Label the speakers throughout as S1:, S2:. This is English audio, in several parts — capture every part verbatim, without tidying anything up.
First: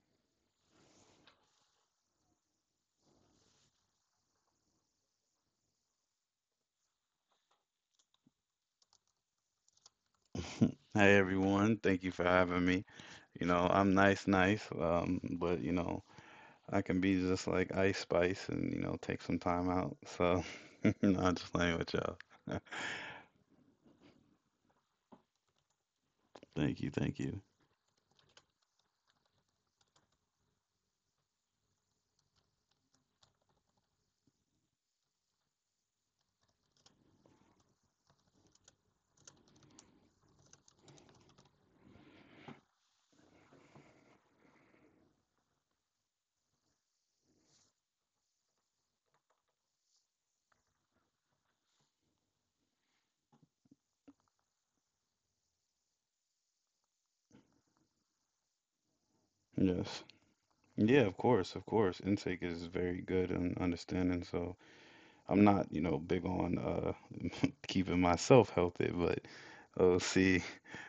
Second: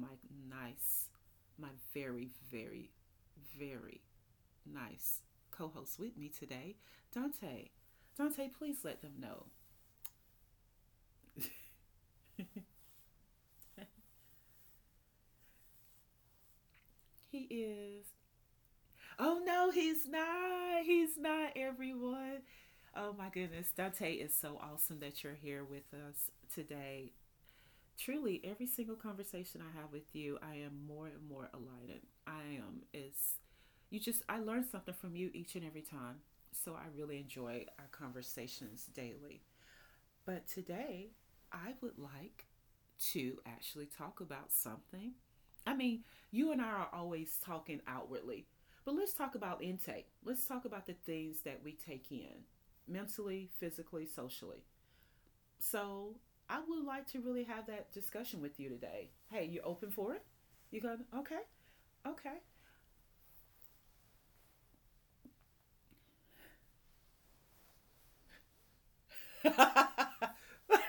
S1: my nice, my very, very, very nice co host with me today, Dante. Dante, please let them know.
S2: Hey everyone, thank you for having me. You know, I'm nice, nice, um, but you know, I can be
S1: He
S2: just like Ice
S1: is.
S2: Spice and you know, take some
S1: Oh
S2: time
S1: no,
S2: out.
S1: he's
S2: So,
S1: not. He's
S2: not just
S1: not,
S2: playing with y'all.
S1: everyone. Oh my goodness. Dante is so awesome that you're here with us
S2: Thank you,
S1: today.
S2: thank you.
S1: Truly every single conversation I have with you, I am more and more enlightened. I am is you just I learn something from you each and every time. So I really enjoy our conversations daily. But today, I would like to actually talk about something. I mean, you and I are always talking outwardly, but let's talk about intake. Let's talk about the things that we take in mentally, physically, socially. So I would like to really have that discussion with you today. Hey, you open
S2: Yes.
S1: for it? You go,
S2: Yeah, of
S1: okay,
S2: course, of course.
S1: okay.
S2: Intake is very good and understanding. So I'm not, you know, big on uh keeping myself healthy, but we'll see.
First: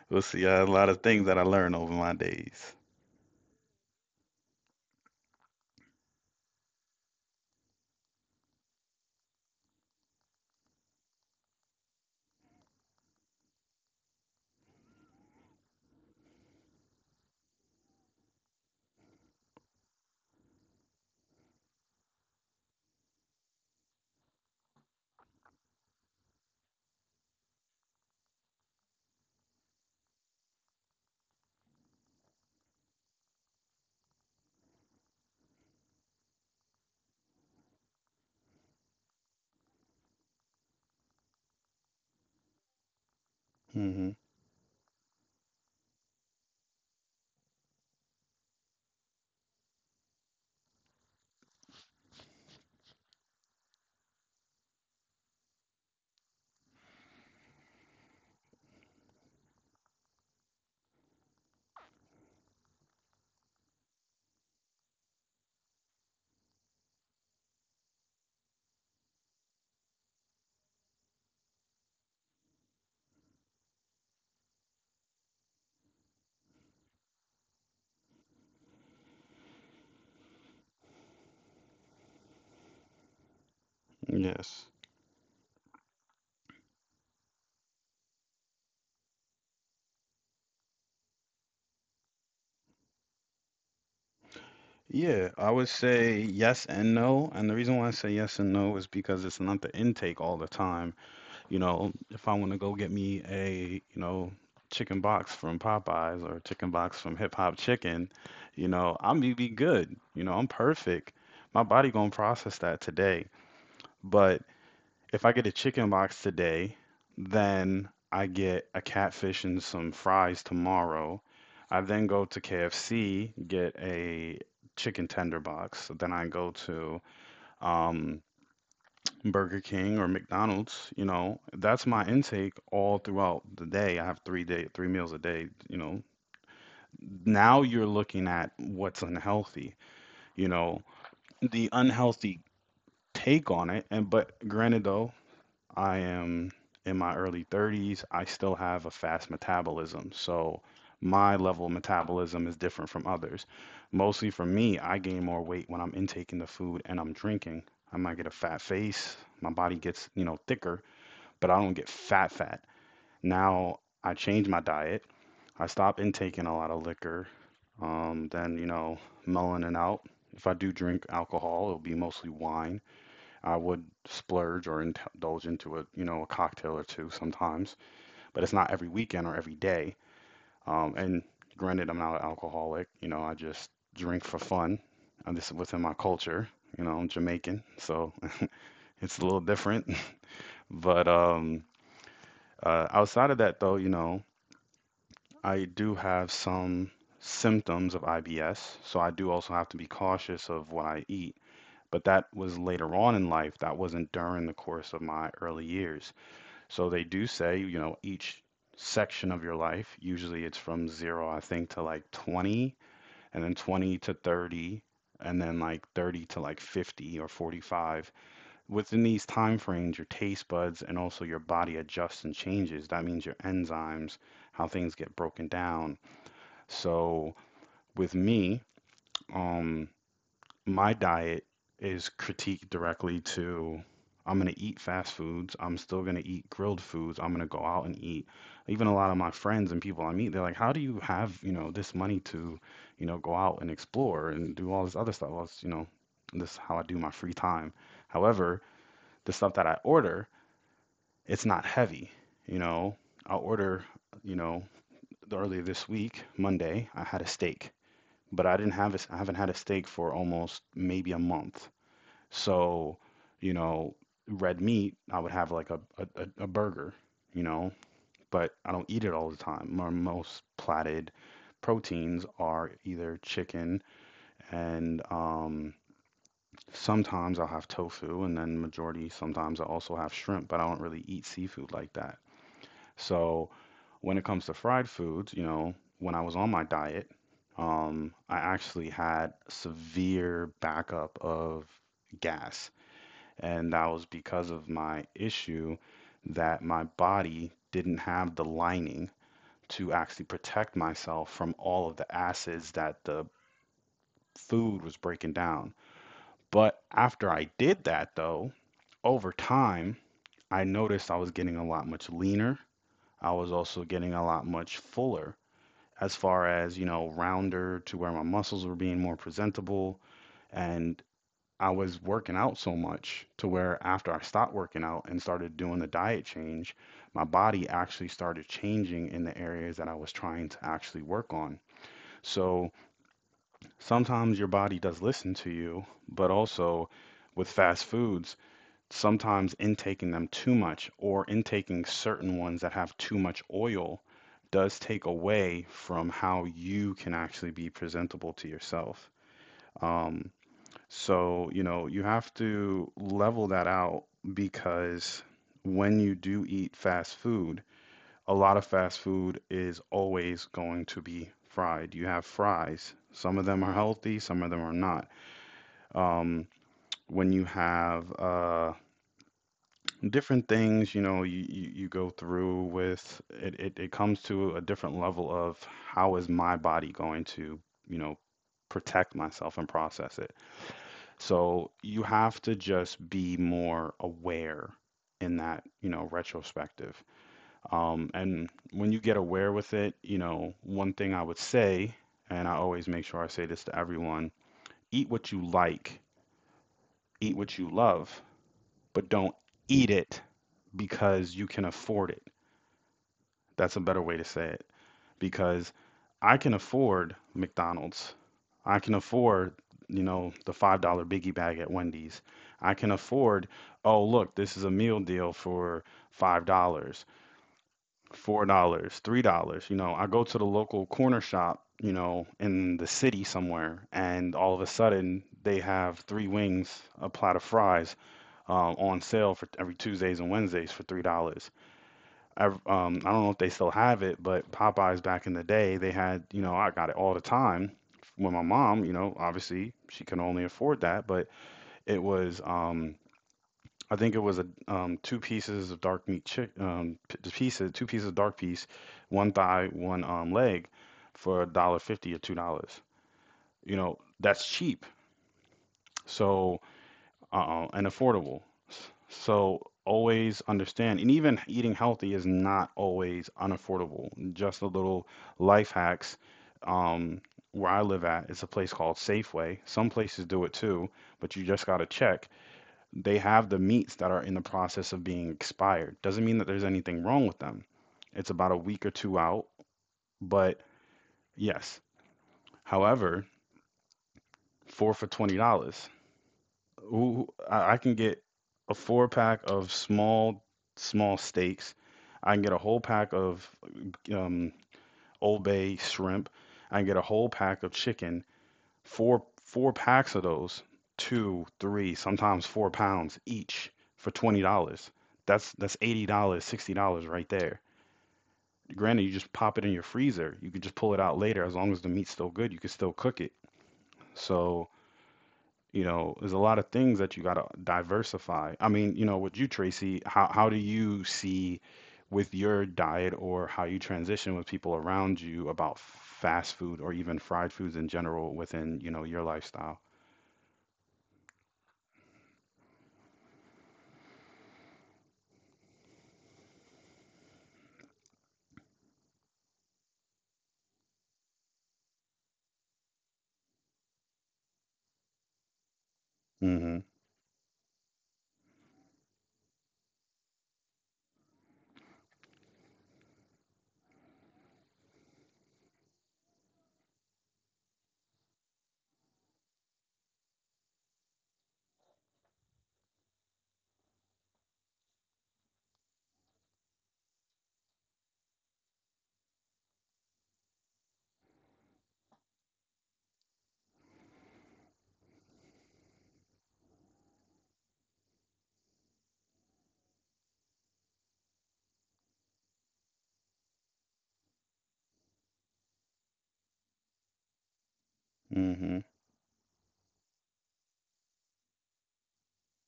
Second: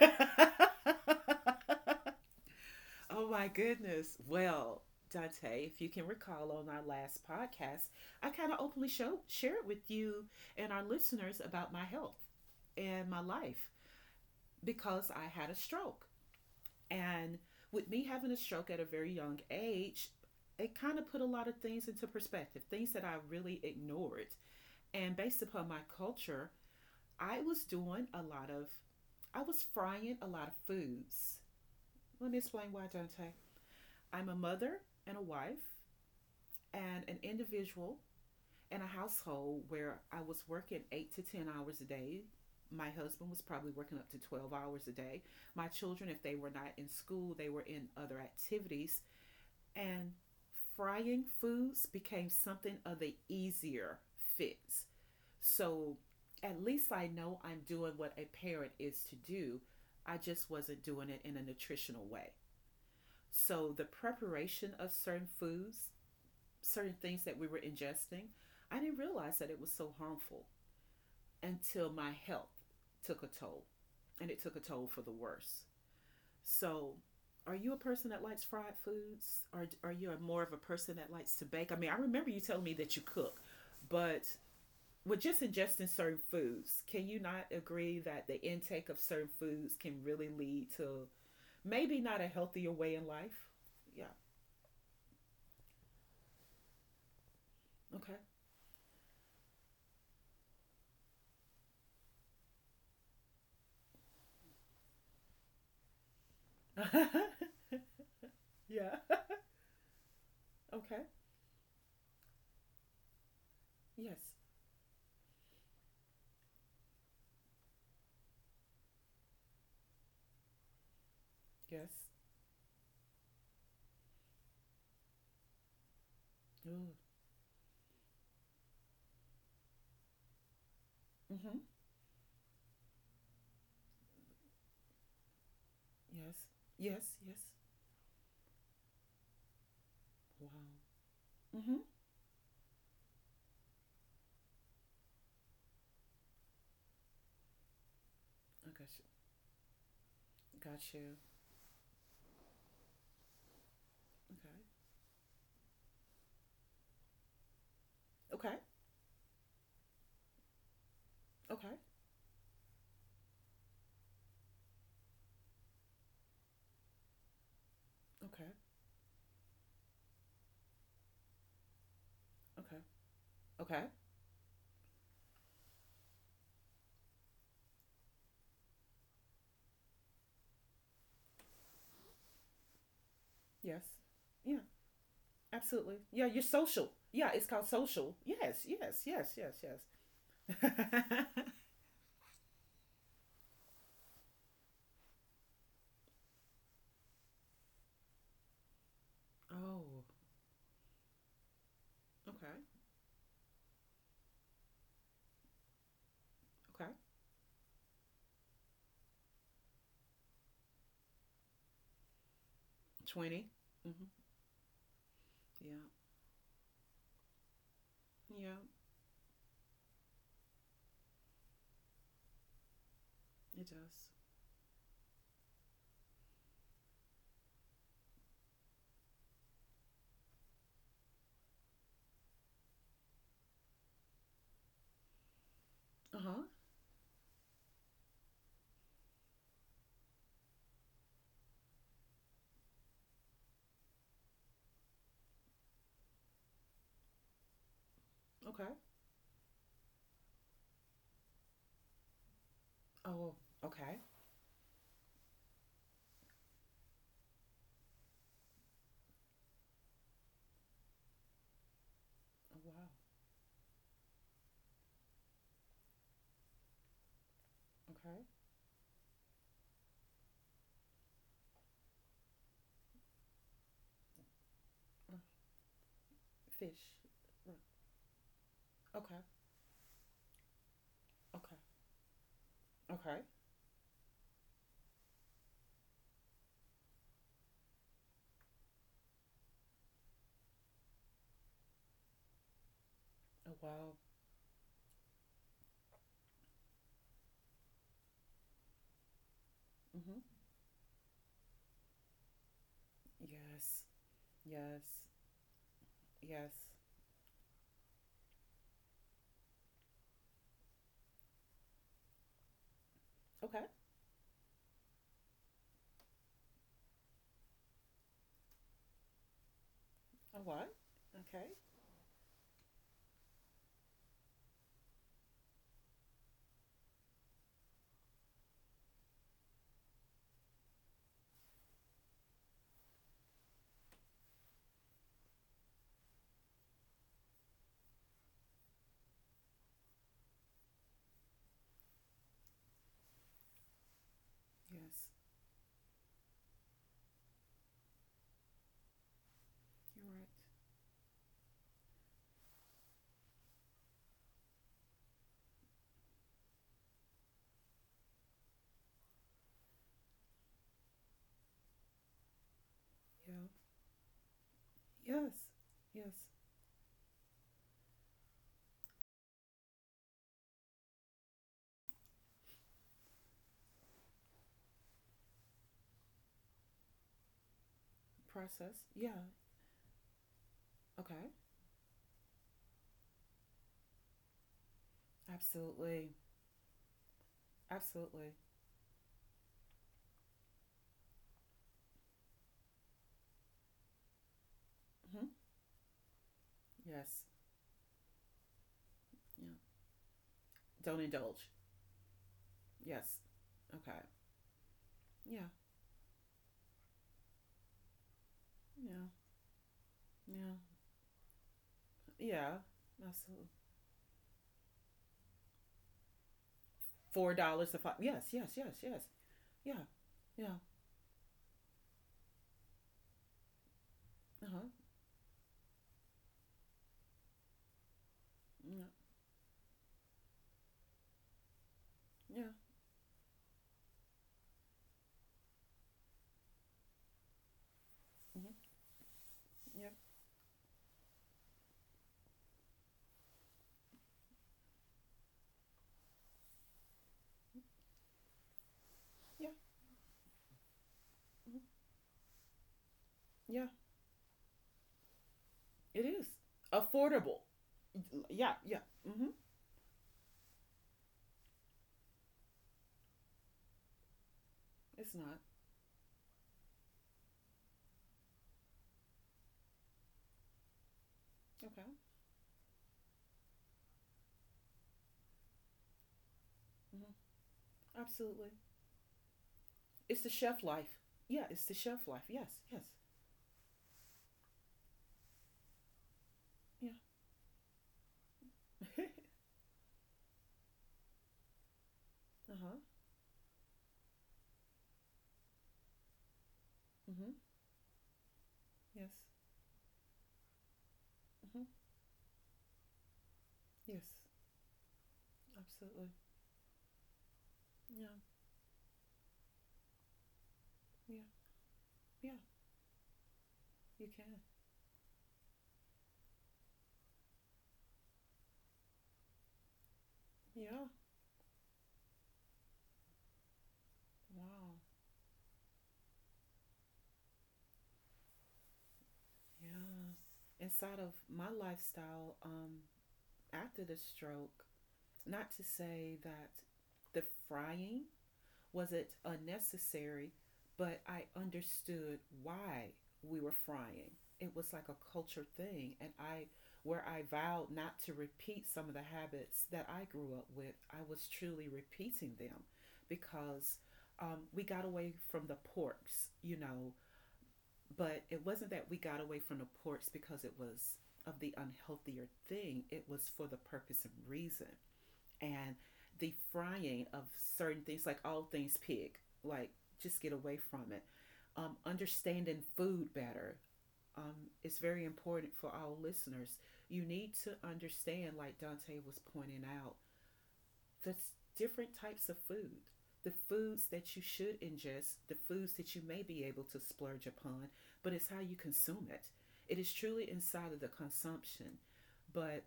S2: We'll see. Uh, a lot of things that I learn over my days.
S1: Oh my goodness. Well, Dante, if you can recall on our last podcast, I kind of openly show, shared with you and our listeners about my health and my life because I had a stroke. And with me having a stroke at a very young age, it kind of put a lot of things into perspective, things that I really ignored. And based upon my culture, I was doing a lot of, I was frying a lot of foods. Let me explain why, Dante. I'm a mother and a wife and an individual in a household where I was working eight to ten hours a day. My husband was probably working up
S2: Mm-hmm.
S1: to twelve hours a day. My children, if they were not in school, they were in other activities. And frying foods became something of the easier fits. So at least I know I'm doing what a parent is to do. I just wasn't doing it in a nutritional way. So the preparation of certain foods, certain things that we were ingesting, I didn't realize that it was so harmful until my health took a toll. And it took a toll for the worse. So, are you a person that likes fried foods, or are you more of a person that likes to bake? I mean, I remember you telling me that you cook, but
S2: Yes.
S1: with just ingesting certain foods, can you not agree that the intake of certain foods can really lead to maybe not a healthier way in life? Yeah.
S2: Yeah, I would say yes and no. And the reason why I say yes and no is because it's not the intake all the time. You know, if I want to go get me a, you know, chicken box from Popeyes or a chicken box
S1: Okay.
S2: from Hip Hop Chicken, you know,
S1: Yeah.
S2: I'm gonna be good. You know, I'm
S1: Okay.
S2: perfect. My body gonna process that today
S1: Yes.
S2: if I get a chicken box today, then I get a catfish and some fries tomorrow. I
S1: Yes.
S2: then go to K F C, get a chicken tender box. So then I go
S1: Ooh.
S2: to um, Burger King or McDonald's. You know,
S1: Mhm.
S2: that's my intake all throughout the day. I have three day, three meals a day. You know,
S1: Yes. Yes. Yes.
S2: now you're looking at what's unhealthy. You
S1: Wow.
S2: know, the
S1: Mhm.
S2: unhealthy take on it. And but granted though, I am in my early thirties. I still
S1: I got
S2: have a
S1: you.
S2: fast metabolism. So
S1: Got you.
S2: my level of metabolism is different from others. Mostly for
S1: Okay.
S2: me, I gain more weight when I'm intaking the food and I'm drinking. I might get a
S1: Okay.
S2: fat face. My body gets, you know, thicker, but I
S1: Okay.
S2: don't get fat fat. Now I change my diet. I stop intaking a lot of liquor. Um,
S1: Okay.
S2: then, you know, mellowing out. If I do drink alcohol, it'll be mostly
S1: Okay.
S2: wine. I
S1: Okay.
S2: would splurge or indulge into a you know a cocktail or two sometimes, but it's not every weekend or every day. Um, and granted, I'm not an alcoholic. You know, I just
S1: Yes.
S2: drink for
S1: Yeah.
S2: fun. And this is within my
S1: Absolutely. Yeah. You're
S2: culture. You
S1: social.
S2: know, I'm
S1: Yeah. It's
S2: Jamaican,
S1: called
S2: so
S1: social. Yes. Yes.
S2: it's a
S1: Yes.
S2: little
S1: Yes.
S2: different. But
S1: Yes.
S2: um, uh, Outside of that, though, you know, I do have some symptoms of I B S, so I do also have to
S1: Oh.
S2: be cautious of what I eat. But that was
S1: Okay.
S2: later on in life. That wasn't during the course of my early years.
S1: Okay.
S2: So they do say, you know, each section of your life, usually it's from zero, I think, to like twenty, and
S1: twenty.
S2: then twenty
S1: Mm-hmm.
S2: to thirty, and then
S1: Yeah.
S2: like thirty to like fifty or forty-five.
S1: Yeah.
S2: Within these time frames, your taste buds and also your body adjusts and changes. That means your
S1: It does.
S2: enzymes, how things get broken down. So with me, um, my diet is critiqued directly to I'm going to eat fast foods. I'm still going
S1: Uh
S2: to
S1: huh.
S2: eat grilled foods. I'm going to go out and eat. Even a lot of my friends and people I meet, they're like, "How do you have, you know, this money to, you know, go out and explore and do all this other stuff?" Well, it's, you know, this is how I do my free time. However,
S1: Okay.
S2: the stuff that I order, it's not heavy. You know,
S1: Oh.
S2: I order,
S1: Okay.
S2: you know, earlier this week, Monday, I had a steak, but I didn't have a, I haven't had a steak for almost maybe a month
S1: Oh, wow.
S2: so, you know, red meat, I would have like a, a, a a burger, you know,
S1: Okay.
S2: but I don't eat it all the time. My most platted proteins are either chicken and
S1: Uh,
S2: um,
S1: fish.
S2: sometimes I'll
S1: Uh,
S2: have tofu, and then majority
S1: Okay.
S2: sometimes I also have shrimp, but I don't really eat
S1: Okay.
S2: seafood like that.
S1: Okay.
S2: So when it comes to fried foods, you know, when I was on my diet, um, I actually had severe backup of gas
S1: Oh
S2: and that
S1: wow.
S2: was because of my issue that my body didn't have the lining to
S1: Mm-hmm.
S2: actually protect myself from all of the acids that the
S1: Yes. Yes.
S2: food was breaking down.
S1: Yes.
S2: But after I did that, though, over time, I noticed I was getting a lot much leaner. I was
S1: Okay.
S2: also getting a lot much fuller as far as, you know, rounder to where my muscles were being more presentable.
S1: Oh what?
S2: And
S1: Okay.
S2: I was working out so much to where after I stopped working out and started doing the diet change, my body actually started changing in the areas that I was trying to actually work on. So sometimes your body does listen to you, but also with fast foods, sometimes intaking them too much or intaking certain ones that have too much oil does
S1: Yes.
S2: take away from how you can actually be presentable to yourself.
S1: You're right.
S2: Um, so, you know, you have to level that out because when you do eat fast food, a lot of fast food is always going to be fried. You have fries.
S1: Yeah.
S2: Some of them are healthy, some of them are not.
S1: Yes. Yes.
S2: Um, when you have uh, different things, you know, you, you, you go through with it, it, it comes to a different level of how is my body going to, you know,
S1: Process. Yeah.
S2: protect myself and process it.
S1: Okay.
S2: So you have to just be more aware in that, you know,
S1: Absolutely.
S2: retrospective. Um,
S1: Absolutely.
S2: and when you get aware with it, you know, one thing I would say, and I always make sure I say this to everyone, eat
S1: Hmm.
S2: what you like,
S1: Yes.
S2: eat what you love, but don't
S1: Yeah.
S2: eat it
S1: Don't
S2: because
S1: indulge.
S2: you can afford it.
S1: Yes.
S2: That's a
S1: Okay.
S2: better way to say it.
S1: Yeah.
S2: Because I can afford McDonald's. I can
S1: Yeah.
S2: afford, you know,
S1: Yeah.
S2: the five dollars biggie bag at Wendy's.
S1: Yeah.
S2: I can
S1: Absolutely.
S2: afford, oh, look, this is a meal deal for $5, dollars,
S1: Four dollars to five. Yes. Yes.
S2: $4,
S1: Yes. Yes.
S2: dollars,
S1: Yeah.
S2: three dollars. You know, I go to
S1: Yeah.
S2: the local corner shop, you know, in the city somewhere, and
S1: Uh
S2: all of
S1: huh.
S2: a sudden they have three wings, a plot of fries uh,
S1: Yeah.
S2: on sale for every Tuesdays and Wednesdays for three dollars.
S1: Yeah.
S2: I um I don't know if they still have it, but Popeyes back in the day, they had, you know, I got it all the time. When my
S1: Hmm.
S2: mom, you know, obviously
S1: Yeah.
S2: she can only afford that, but it was um I think it was a um two pieces of dark meat chick um p- the pieces two pieces of dark piece, one
S1: Yeah.
S2: thigh, one um leg for a dollar fifty or two dollars.
S1: Yeah.
S2: You know, that's cheap.
S1: It is
S2: So
S1: affordable.
S2: uh and affordable.
S1: Yeah. Yeah. Hmm.
S2: So always understand, and even eating healthy is not always unaffordable. Just a little
S1: It's not.
S2: life hacks. Um, where I live at, it's a place called Safeway. Some places do it too, but you just gotta
S1: Okay.
S2: check. They have the meats that are in the process of being expired. Doesn't mean that there's anything
S1: Hmm.
S2: wrong with them. It's
S1: Absolutely.
S2: about a week or two out,
S1: It's the
S2: but
S1: chef life. Yeah. It's the
S2: yes.
S1: chef life. Yes. Yes.
S2: However, four for twenty dollars.
S1: Yeah.
S2: Who I I can get a four pack of small small steaks. I can get
S1: Uh
S2: a
S1: huh.
S2: whole pack of um, Old Bay shrimp. I can get a
S1: Mm-hmm.
S2: whole pack of chicken.
S1: Yes.
S2: Four four packs of those, two,
S1: Mhm.
S2: three, sometimes four pounds each
S1: Yes.
S2: for twenty dollars. That's that's eighty
S1: Absolutely.
S2: dollars, sixty dollars right there.
S1: Yeah.
S2: Granted, you just pop it in your freezer. You can just pull it
S1: Yeah.
S2: out later as long as the meat's still
S1: Yeah.
S2: good. You can still cook it.
S1: You can.
S2: So you know, there's a lot of things that you got to diversify. I mean, you know, with you, Tracy, how how do
S1: Yeah.
S2: you see with your diet or how you transition with people
S1: Wow.
S2: around you about fast food or even fried foods in general within, you know, your lifestyle?
S1: Yeah. Inside of my lifestyle, um, after the stroke, not to say that the frying was it unnecessary, but I understood why we were frying. It was like a culture thing, and I,
S2: Mm-hmm.
S1: where I vowed not to repeat some of the habits that I grew up with, I was truly repeating them, because um, we got away from the porks, you know, but it wasn't that we got away from the porks because it was of the unhealthier thing. It was for the purpose and reason and the frying of certain things, like all things pig, like just get away from it. Um, understanding food better um, is very important for all listeners. You need to understand, like Dante was pointing out, the different types of food, the foods that you should ingest, the foods that you may be able to splurge upon, but it's how you
S2: Mm-hmm.
S1: consume it. It is truly inside of the consumption. But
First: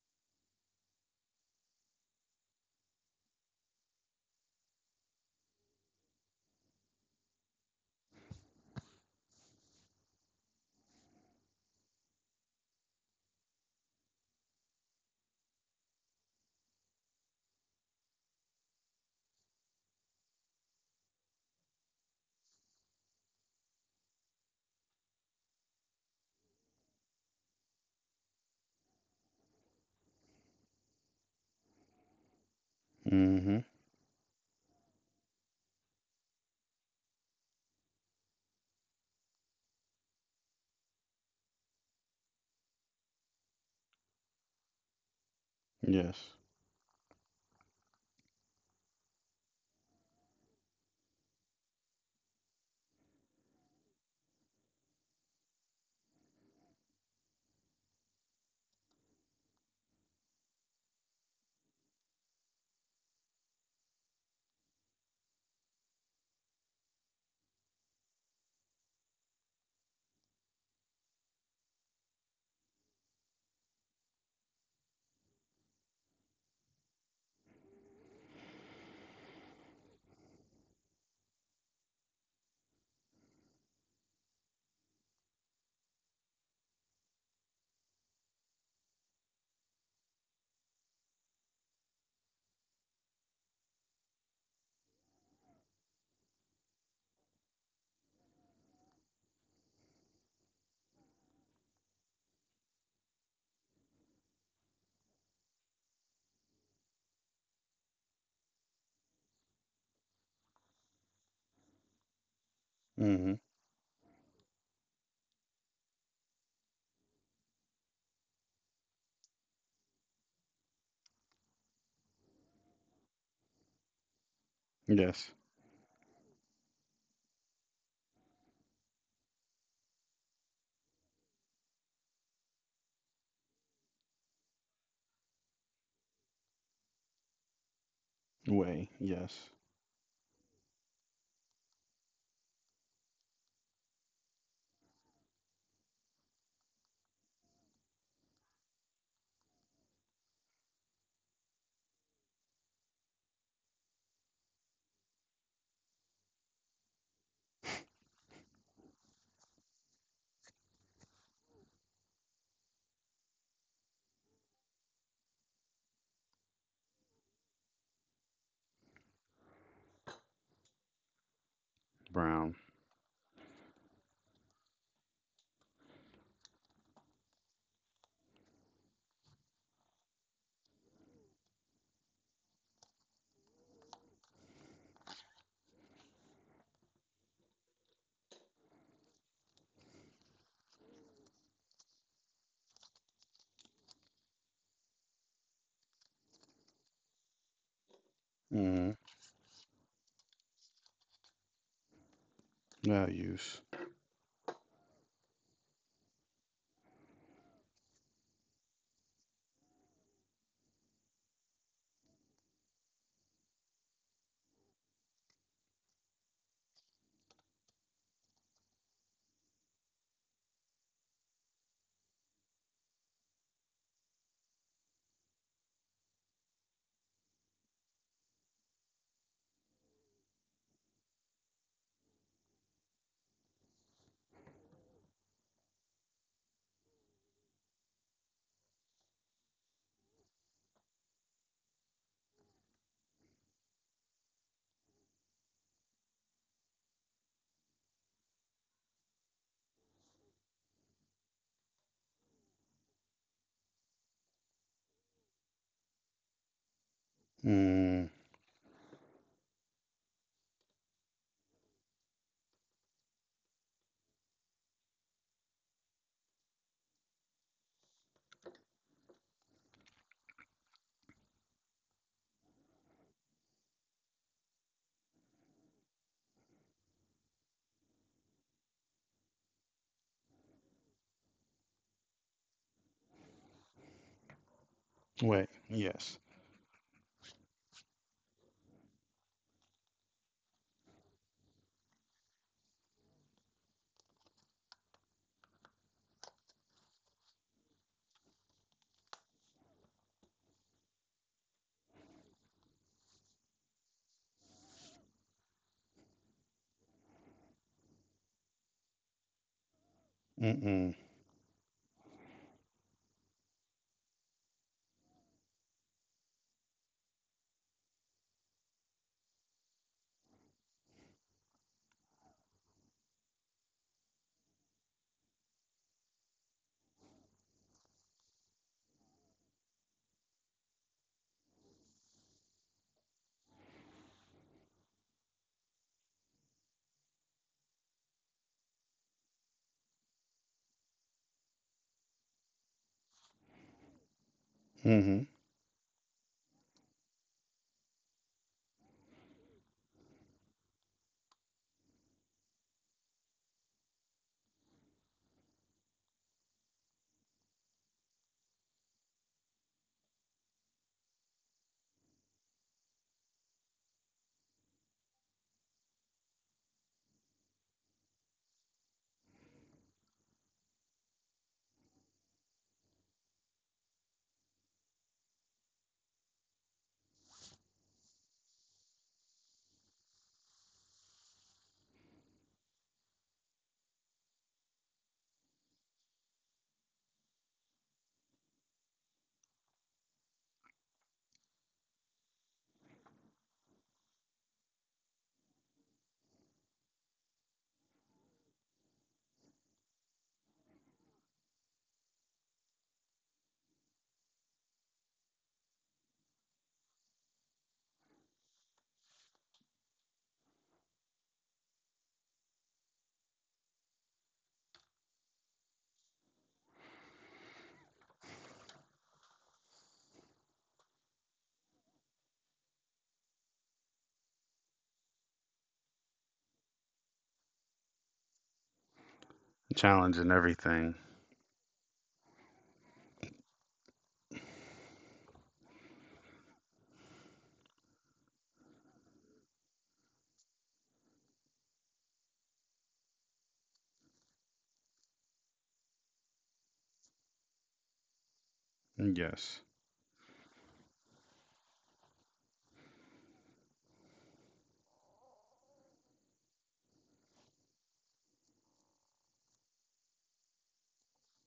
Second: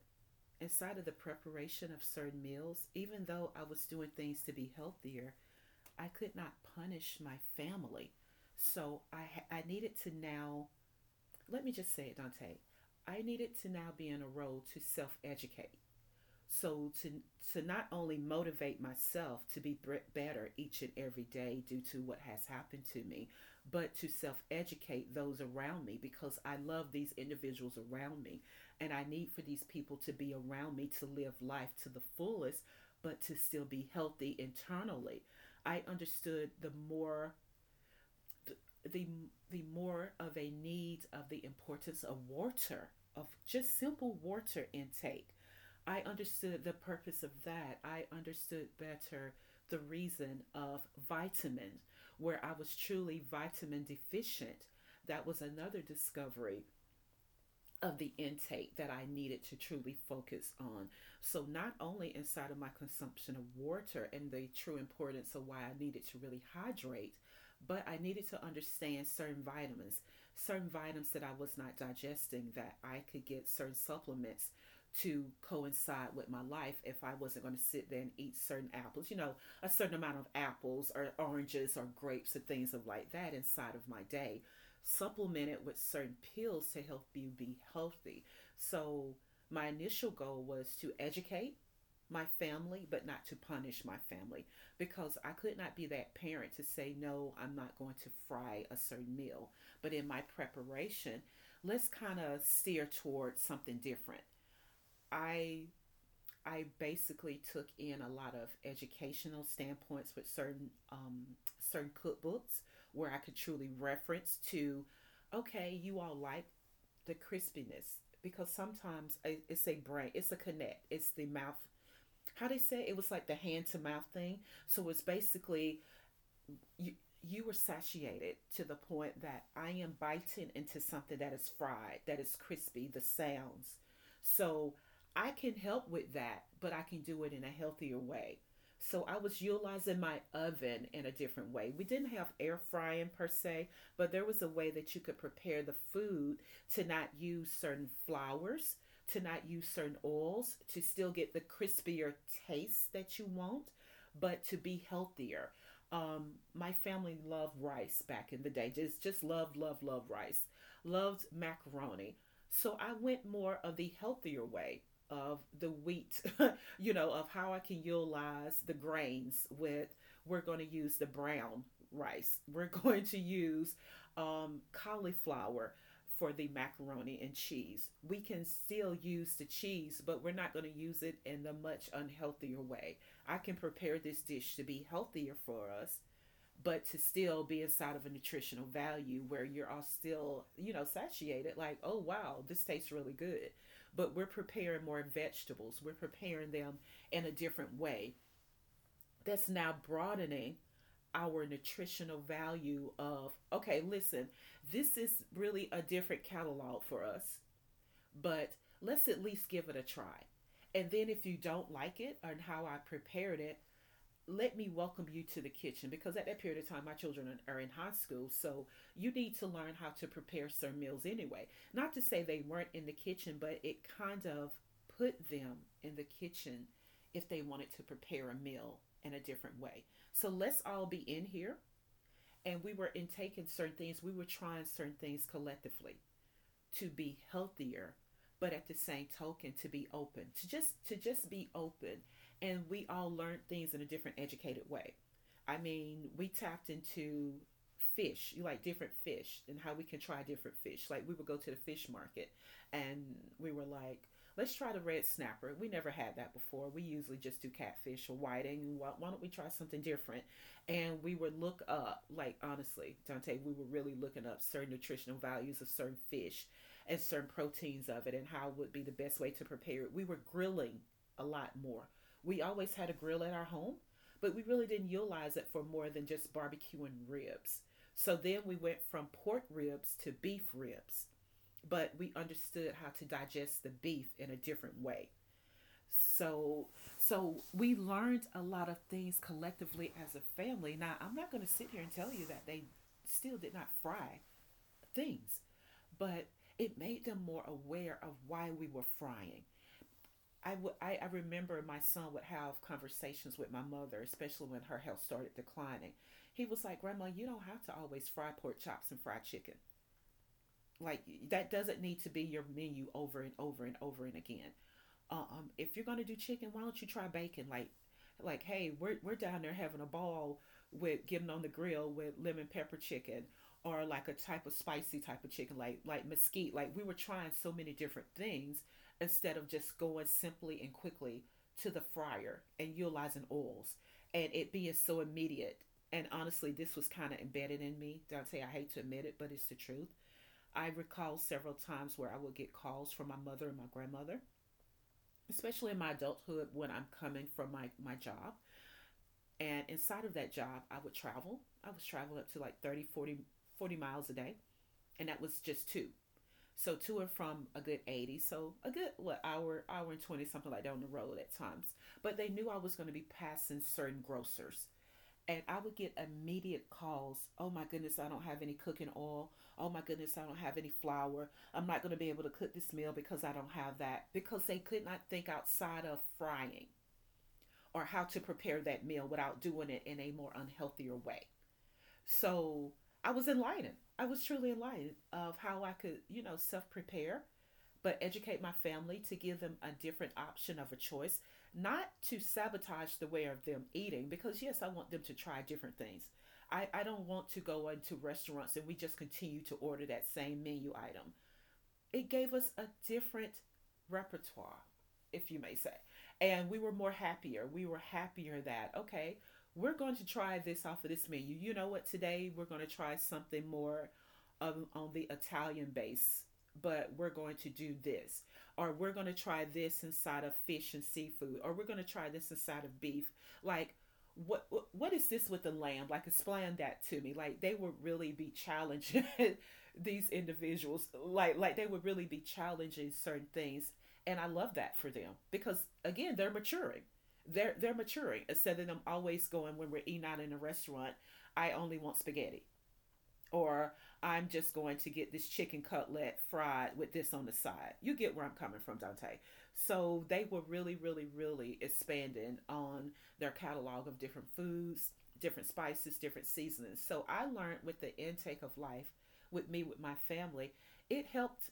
S1: inside of the preparation of certain meals, even though I was doing things to be healthier, I could not punish my family. So I ha- I needed to now, let me just say it, Dante. I needed to now be in a role to self-educate. So to to not only motivate myself to be better each and every day due to what has happened to me, but to self-educate those around me because I love these individuals around me and I need for these people to be around me to live life to the fullest but to
S2: Mm-hmm.
S1: still be healthy internally. I understood the more the the more of a need of the importance of water of just simple water intake. I
S2: Yes.
S1: understood the purpose of that. I understood better the reason of vitamin, where I was truly vitamin deficient. That was another discovery of the intake that I needed to truly focus on. So, not only inside of my consumption of water and the true importance of why I needed to really hydrate, but I needed to understand certain vitamins, certain vitamins that I was not digesting, that I could get certain supplements to coincide with my life if I wasn't going to sit there and eat certain apples, you know, a certain amount of apples or oranges or grapes or things of like that inside of my day supplemented with certain pills to help you be healthy. So my initial goal was to educate my family, but not to punish my family because I could not be that parent to say, no, I'm not going to fry a certain meal. But in my preparation, let's kind of steer towards something different. I I basically took in a lot of educational standpoints with certain um, certain cookbooks where I could
S2: Mm-hmm.
S1: truly reference to, okay, you all like the crispiness because sometimes it's a brain, it's a connect, it's the mouth. How they say it, it was like the hand to mouth thing. So it's
S2: Yes.
S1: basically you you were satiated to the point that I am biting into something that is fried, that is crispy, the sounds. So I can help with that, but I can do it in a healthier way.
S2: Way.
S1: So I was
S2: Yes.
S1: utilizing my oven in a different way. We didn't have air frying per se, but there was a way that you could prepare the food to not use certain flours, to not use certain oils, to still get the crispier taste that you want, but to be healthier. Um, my family loved rice back in the day. Just just loved, loved, loved rice. Loved macaroni. So I went more of the healthier way of the wheat, you know, of how I can utilize the grains with we're going to use the brown rice.
S2: Brown.
S1: We're going to use um, cauliflower for the macaroni and cheese. We can still use the cheese, but we're not going to use it in the much unhealthier way. I can prepare this dish to be healthier for us, but to still be inside of a nutritional value where you're all still, you know, satiated, like, oh, wow, this tastes really good. But we're preparing more vegetables, we're preparing them in a different way.
S2: Mm-hmm.
S1: That's now broadening our nutritional value of,
S2: Values.
S1: okay, listen, this is really a different catalog for us, but let's at least give it a try. And then if you don't like it and how I prepared it, let me welcome you to the kitchen because at that period of time my children are in high school, so you need to learn how to prepare certain meals anyway, not to say they weren't in the kitchen but it kind of put them in the kitchen if they wanted to prepare a meal in a different way. So let's all be in here, and we were intaking certain things, we were trying certain things collectively to be healthier but at the same token to be open, to just to just be open, and we all learned things in a different educated way. I mean we tapped into fish, you like different fish and how we can try different fish, like we would go to the fish market and we were like, let's try the red snapper. We never had that before. We usually just do catfish
S2: Mm.
S1: or whiting. Why, why don't we try something different? And we would look up, like honestly Dante, we were really looking up certain nutritional values of certain fish and certain proteins of it and how would be the best way to prepare it. We were grilling a lot more. We always had a grill at our home, but we really didn't utilize it for more than just barbecue and ribs. So then we went from pork ribs to beef ribs, but we understood how to digest the beef in a different way.
S2: Way. Yes.
S1: So so we learned a lot of things collectively as a family. Now, I'm not going to sit here and tell you that they still did not fry things, but it made them more aware of why we were frying. I, w- I, I remember my son would have conversations with my mother, especially when her health started declining. He was like, Grandma, you don't have to always fry pork chops and fried chicken.
S2: Mm-mm.
S1: Like, that doesn't need to be your menu over and over and over and again. Um, if you're gonna do chicken, why don't you try bacon? Like, like, hey, we're we're down there having a ball with getting on the grill with lemon pepper chicken, or like a type of spicy type of chicken, like like mesquite. Like we were trying so many different things instead of just going simply and quickly to the fryer and utilizing oils and it being so immediate. And honestly, this was kind of embedded in me. Dante, I hate to admit it, but it's the truth. I recall several times where I would get calls from my mother and my grandmother,
S2: Mm-hmm.
S1: especially in my adulthood when I'm coming from my, my job. And inside of that job, I would travel. I was traveling up to like thirty, forty, forty miles a day. And that was just two. So to and from a good eighty. So a good, what, hour, hour and twenty, something like that on the road at times. But they knew I was going to be passing certain grocers. And I would get immediate calls. Oh my goodness, I don't have any cooking oil. Oh my goodness, I don't have any flour. I'm not going to be able to cook this meal because I don't have that. Because they could not think outside of frying or how to prepare that meal without doing it in a more unhealthier way. So I was enlightened. I was truly enlightened of how I could, you know, self prepare, but educate my family to give them a different option of a choice, not to sabotage the way of them eating, because yes, I want them to try different things. I, I don't want to go into restaurants and we just continue to order that same menu item. It gave us a different repertoire, if you may say. And we were more happier. We were happier that, okay, we're going to try this off of this menu. You know what? Today we're going to try something more, um, on the Italian base, but we're going to do this. Or we're going to try this inside of fish and seafood. Or we're going to try this inside of beef. Like, what, what what is this with the lamb? Like explain that to me. Like they would really be challenging these
S2: Challenging
S1: individuals,
S2: everything.
S1: like like they would really be challenging certain things. And I love that for them, because again, they're maturing. They're they're maturing instead of them always going, when we're eating out in a restaurant, I only want spaghetti, or I'm just going to get this chicken cutlet fried with this on the side. You get where I'm coming from, Dante.
S2: Yes.
S1: So they were really, really, really expanding on their catalog of different foods, different spices, different seasonings. So I learned with the intake of life, with me with my family, it helped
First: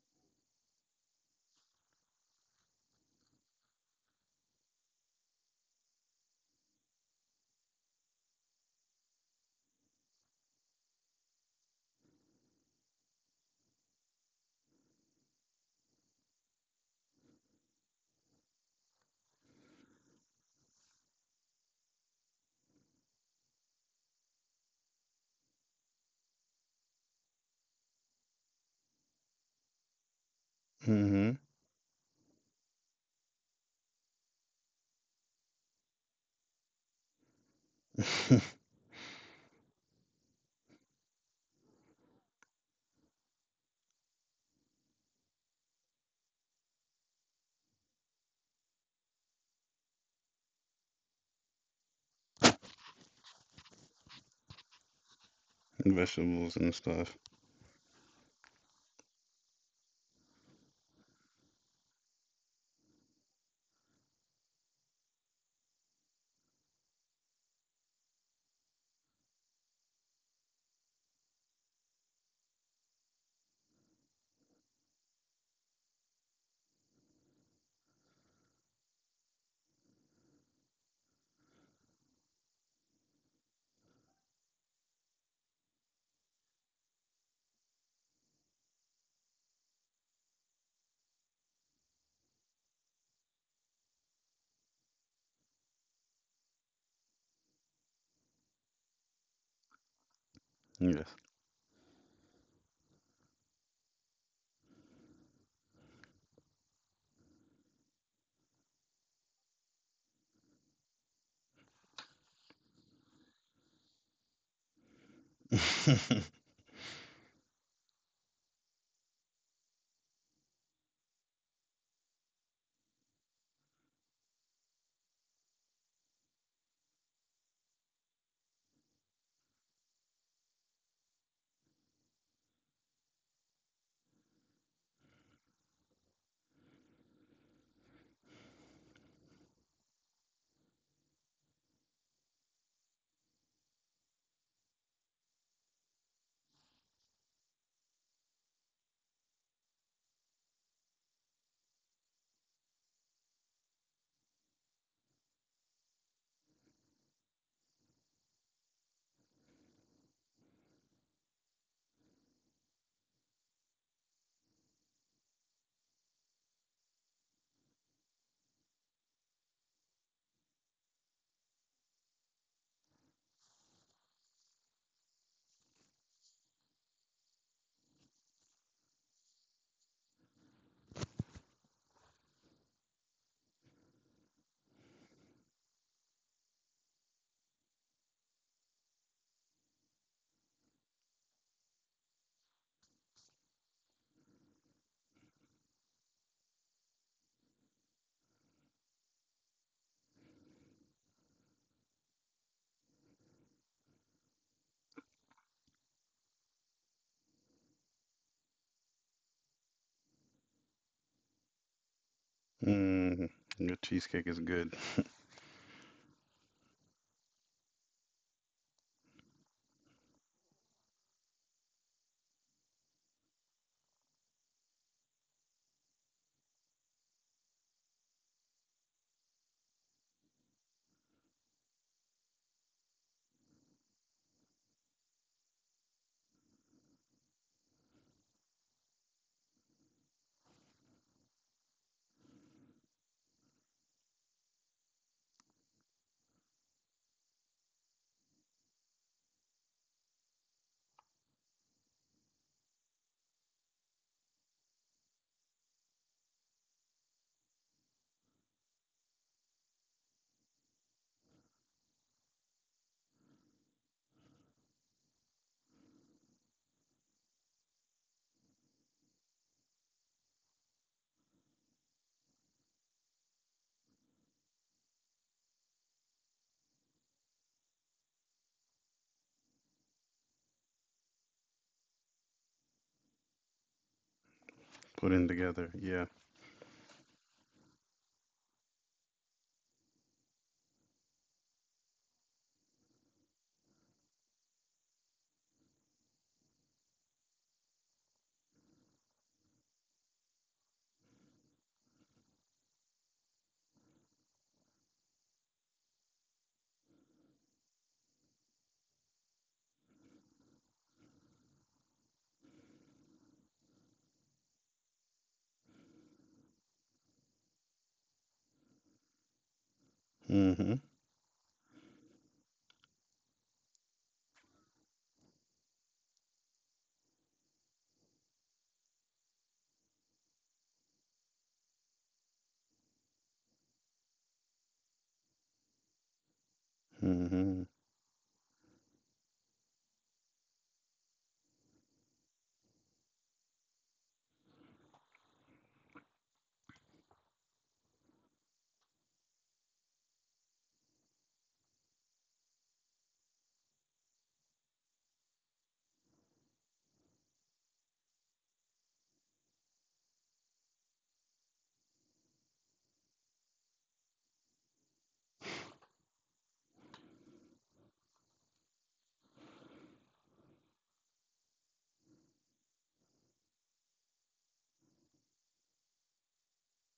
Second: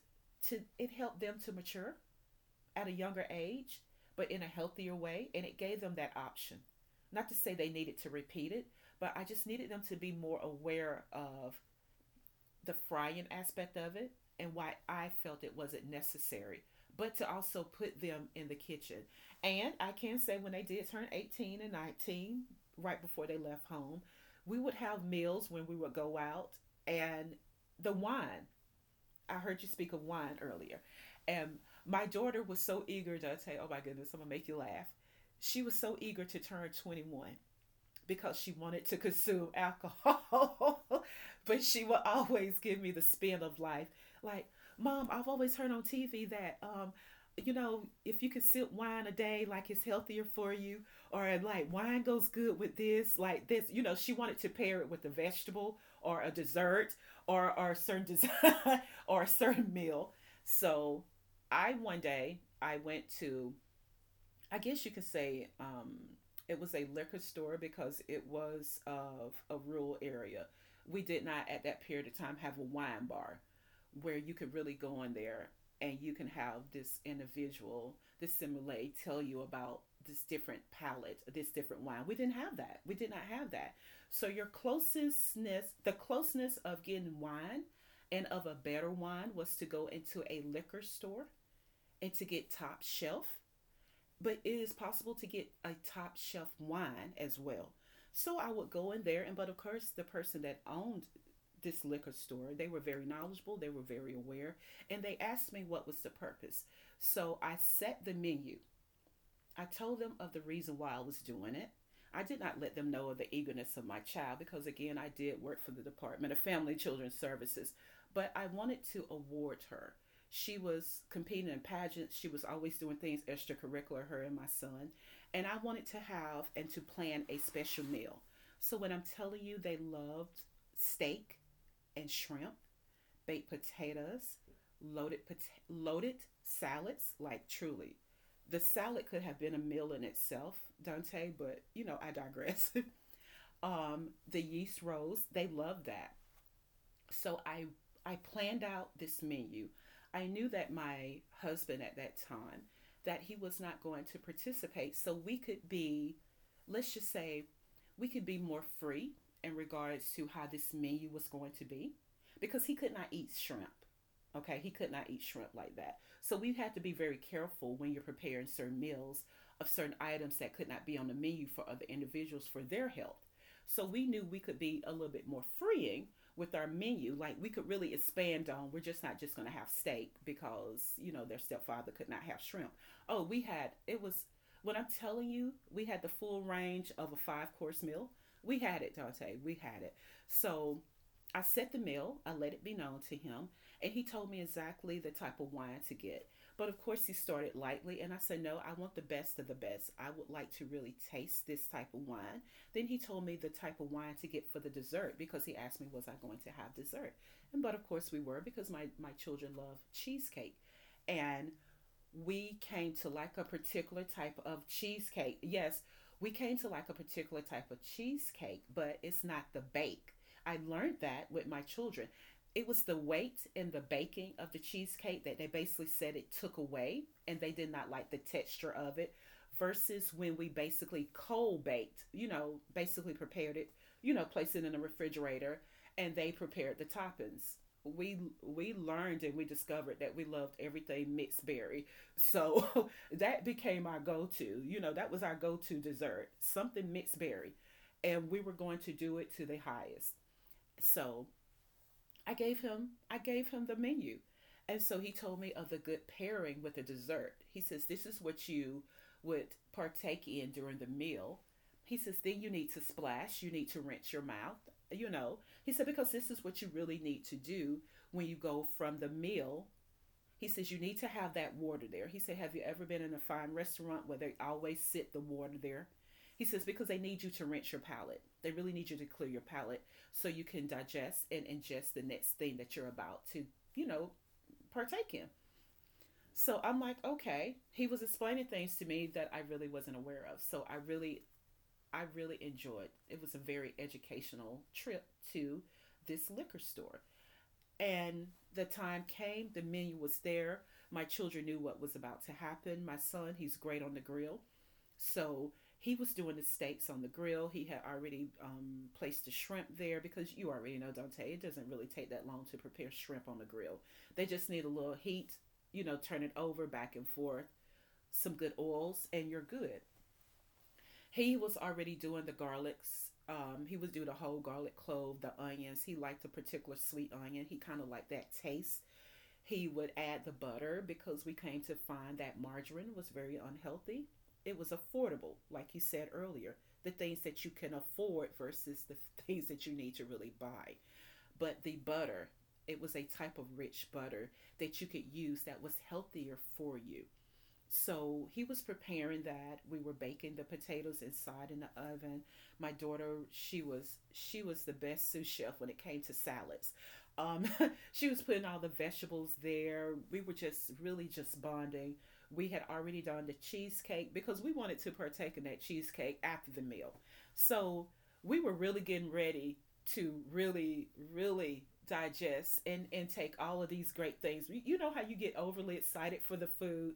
S1: to it helped them to mature at a younger age, but in a healthier way, and it gave them that option. Not to say they needed to repeat it, but I just needed them to be more aware of the frying aspect of it and why I felt it wasn't necessary, but to also put them in the kitchen. And I can say when they did turn eighteen and nineteen, right before they left home, we would have meals when we would go out. And the wine. I heard you speak of wine earlier.
S2: Mm-hmm.
S1: And my daughter was so eager, Dante. Oh my goodness, I'm gonna make you laugh. She was so eager to turn twenty-one because she wanted to consume alcohol. But she would always give me the spin of life. Like, Mom, I've always heard on T V that, um, you know, if you could sip wine a day, like it's healthier for you, or like wine goes good with this, like this. You know, she wanted to pair it with a vegetable or a
S2: Vegetables and
S1: dessert,
S2: stuff.
S1: or, or a certain dessert, or a certain meal. So I one day I went to, I guess you could say, um, it was a liquor store because it was of a rural area. We did not at that period of time have a wine bar where you could really go in there and you can have this individual, this sommelier, tell you about this different palate, this different wine. We didn't have that. We did not have that. So your closeness, the closeness of getting wine and of a better wine was to go into a liquor store and to get top shelf, but it is possible to get a top shelf wine as well. So I would go in there, and but of course, the person that owned
S2: Yes.
S1: this liquor store, they were very knowledgeable, they were very aware, and they asked me what was the purpose. So I set the menu. I told them of the reason why I was doing it. I did not let them know of the eagerness of my child because, again, I did work for the Department of Family and Children's Services, but I wanted to award her. She was competing in pageants. She was always doing things extracurricular, her and my son. And I wanted to have and to plan a special meal. So when I'm telling you, they loved steak and shrimp, baked potatoes, loaded pot- loaded salads, like truly. The salad could have been a meal in itself, Dante, but you know, I digress. Um, the yeast rolls, they love that. So I I planned out this menu. I knew that my husband at that time, that he was not going to participate, so we could be, let's just say, we could be more free in regards to how this menu was going to be, because he could not eat shrimp. Okay, he could not eat shrimp like that. So we had to be very careful when you're preparing certain meals of certain items that could not be on the menu for other individuals for their health. So we knew we could be a little bit more freeing with our menu, like we could really expand on. We're just not just going to have steak because, you know, their stepfather could not have shrimp. Oh, we had, it was, when I'm telling you, we had the full range of a five course meal. We had it, Dante. We had it. So I set the meal, I let it be known to him, and he told me exactly the type of wine to get. But of course, he started lightly, and I said, No, I want the best of the best. I would like to really taste this type of wine. Then he told me the type of wine to get for the dessert because he asked me, Was I going to have dessert? And but of course, we were, because my, my children love cheesecake. And we came to
S2: Mm,
S1: like a
S2: your
S1: particular
S2: cheesecake is
S1: type of
S2: good.
S1: cheesecake. Yes, we came to like a particular type of cheesecake, but it's not the bake. I learned that with my children. It was the weight and the baking of the cheesecake that they basically said it took away and they did not like the texture of it versus when we basically cold baked, you know, basically prepared it, you know, placed it in the refrigerator and they prepared the toppings. We we learned and we discovered that we loved everything mixed berry. So that became our go to. You know, that was our go to dessert, something mixed berry. And we were going to do it to the highest. So I gave him I gave him the menu. And so he told me of the good pairing with the dessert. He says, This is what you would partake in during the meal. He says, Then you need to splash, you need to rinse your mouth, you know. He said, Because this is what you really need to do when you go from the meal, he says, you need to have that water there. He said, Have you ever been in a fine restaurant where they always sit the water there? He says, Because they need you to rinse your palate. They really need you to clear your palate so you can digest and ingest the next thing that you're about to, you know,
S2: Put
S1: partake
S2: in
S1: in.
S2: together. Yeah.
S1: So I'm like, okay. He was explaining things to me that I really wasn't aware of. So I really, I really enjoyed. It was a very educational trip to this liquor store. And the time came, the menu was there. My children knew what was about to happen. My son, he's great on the grill. So he was doing the steaks on the grill. He had already um, placed the shrimp there because you already know, Dante, it doesn't really take that long to prepare shrimp on the grill. They just need a little heat, you know, turn it over back and forth, some good oils, and you're good.
S2: Mm-hmm.
S1: He was already doing the garlics. Um, he was doing the whole garlic clove, the onions. He liked a particular sweet onion. He kind of liked that taste. He would add the butter because we came to find that margarine was very unhealthy. It was affordable, like you said earlier, the things that you
S2: Mm-hmm.
S1: can afford versus the things that you need to really buy. But the butter, it was a type of rich butter that you could use that was healthier for you. So he was preparing that. We were baking the potatoes inside in the oven. My daughter, she was she was the best sous chef when it came to salads. Um, she was putting all the vegetables there. We were just really just bonding. We had already done the cheesecake because we wanted to partake in that cheesecake after the meal. So we were really getting ready to really, really digest and, and take all of these great things. You you know how you get overly excited for the food,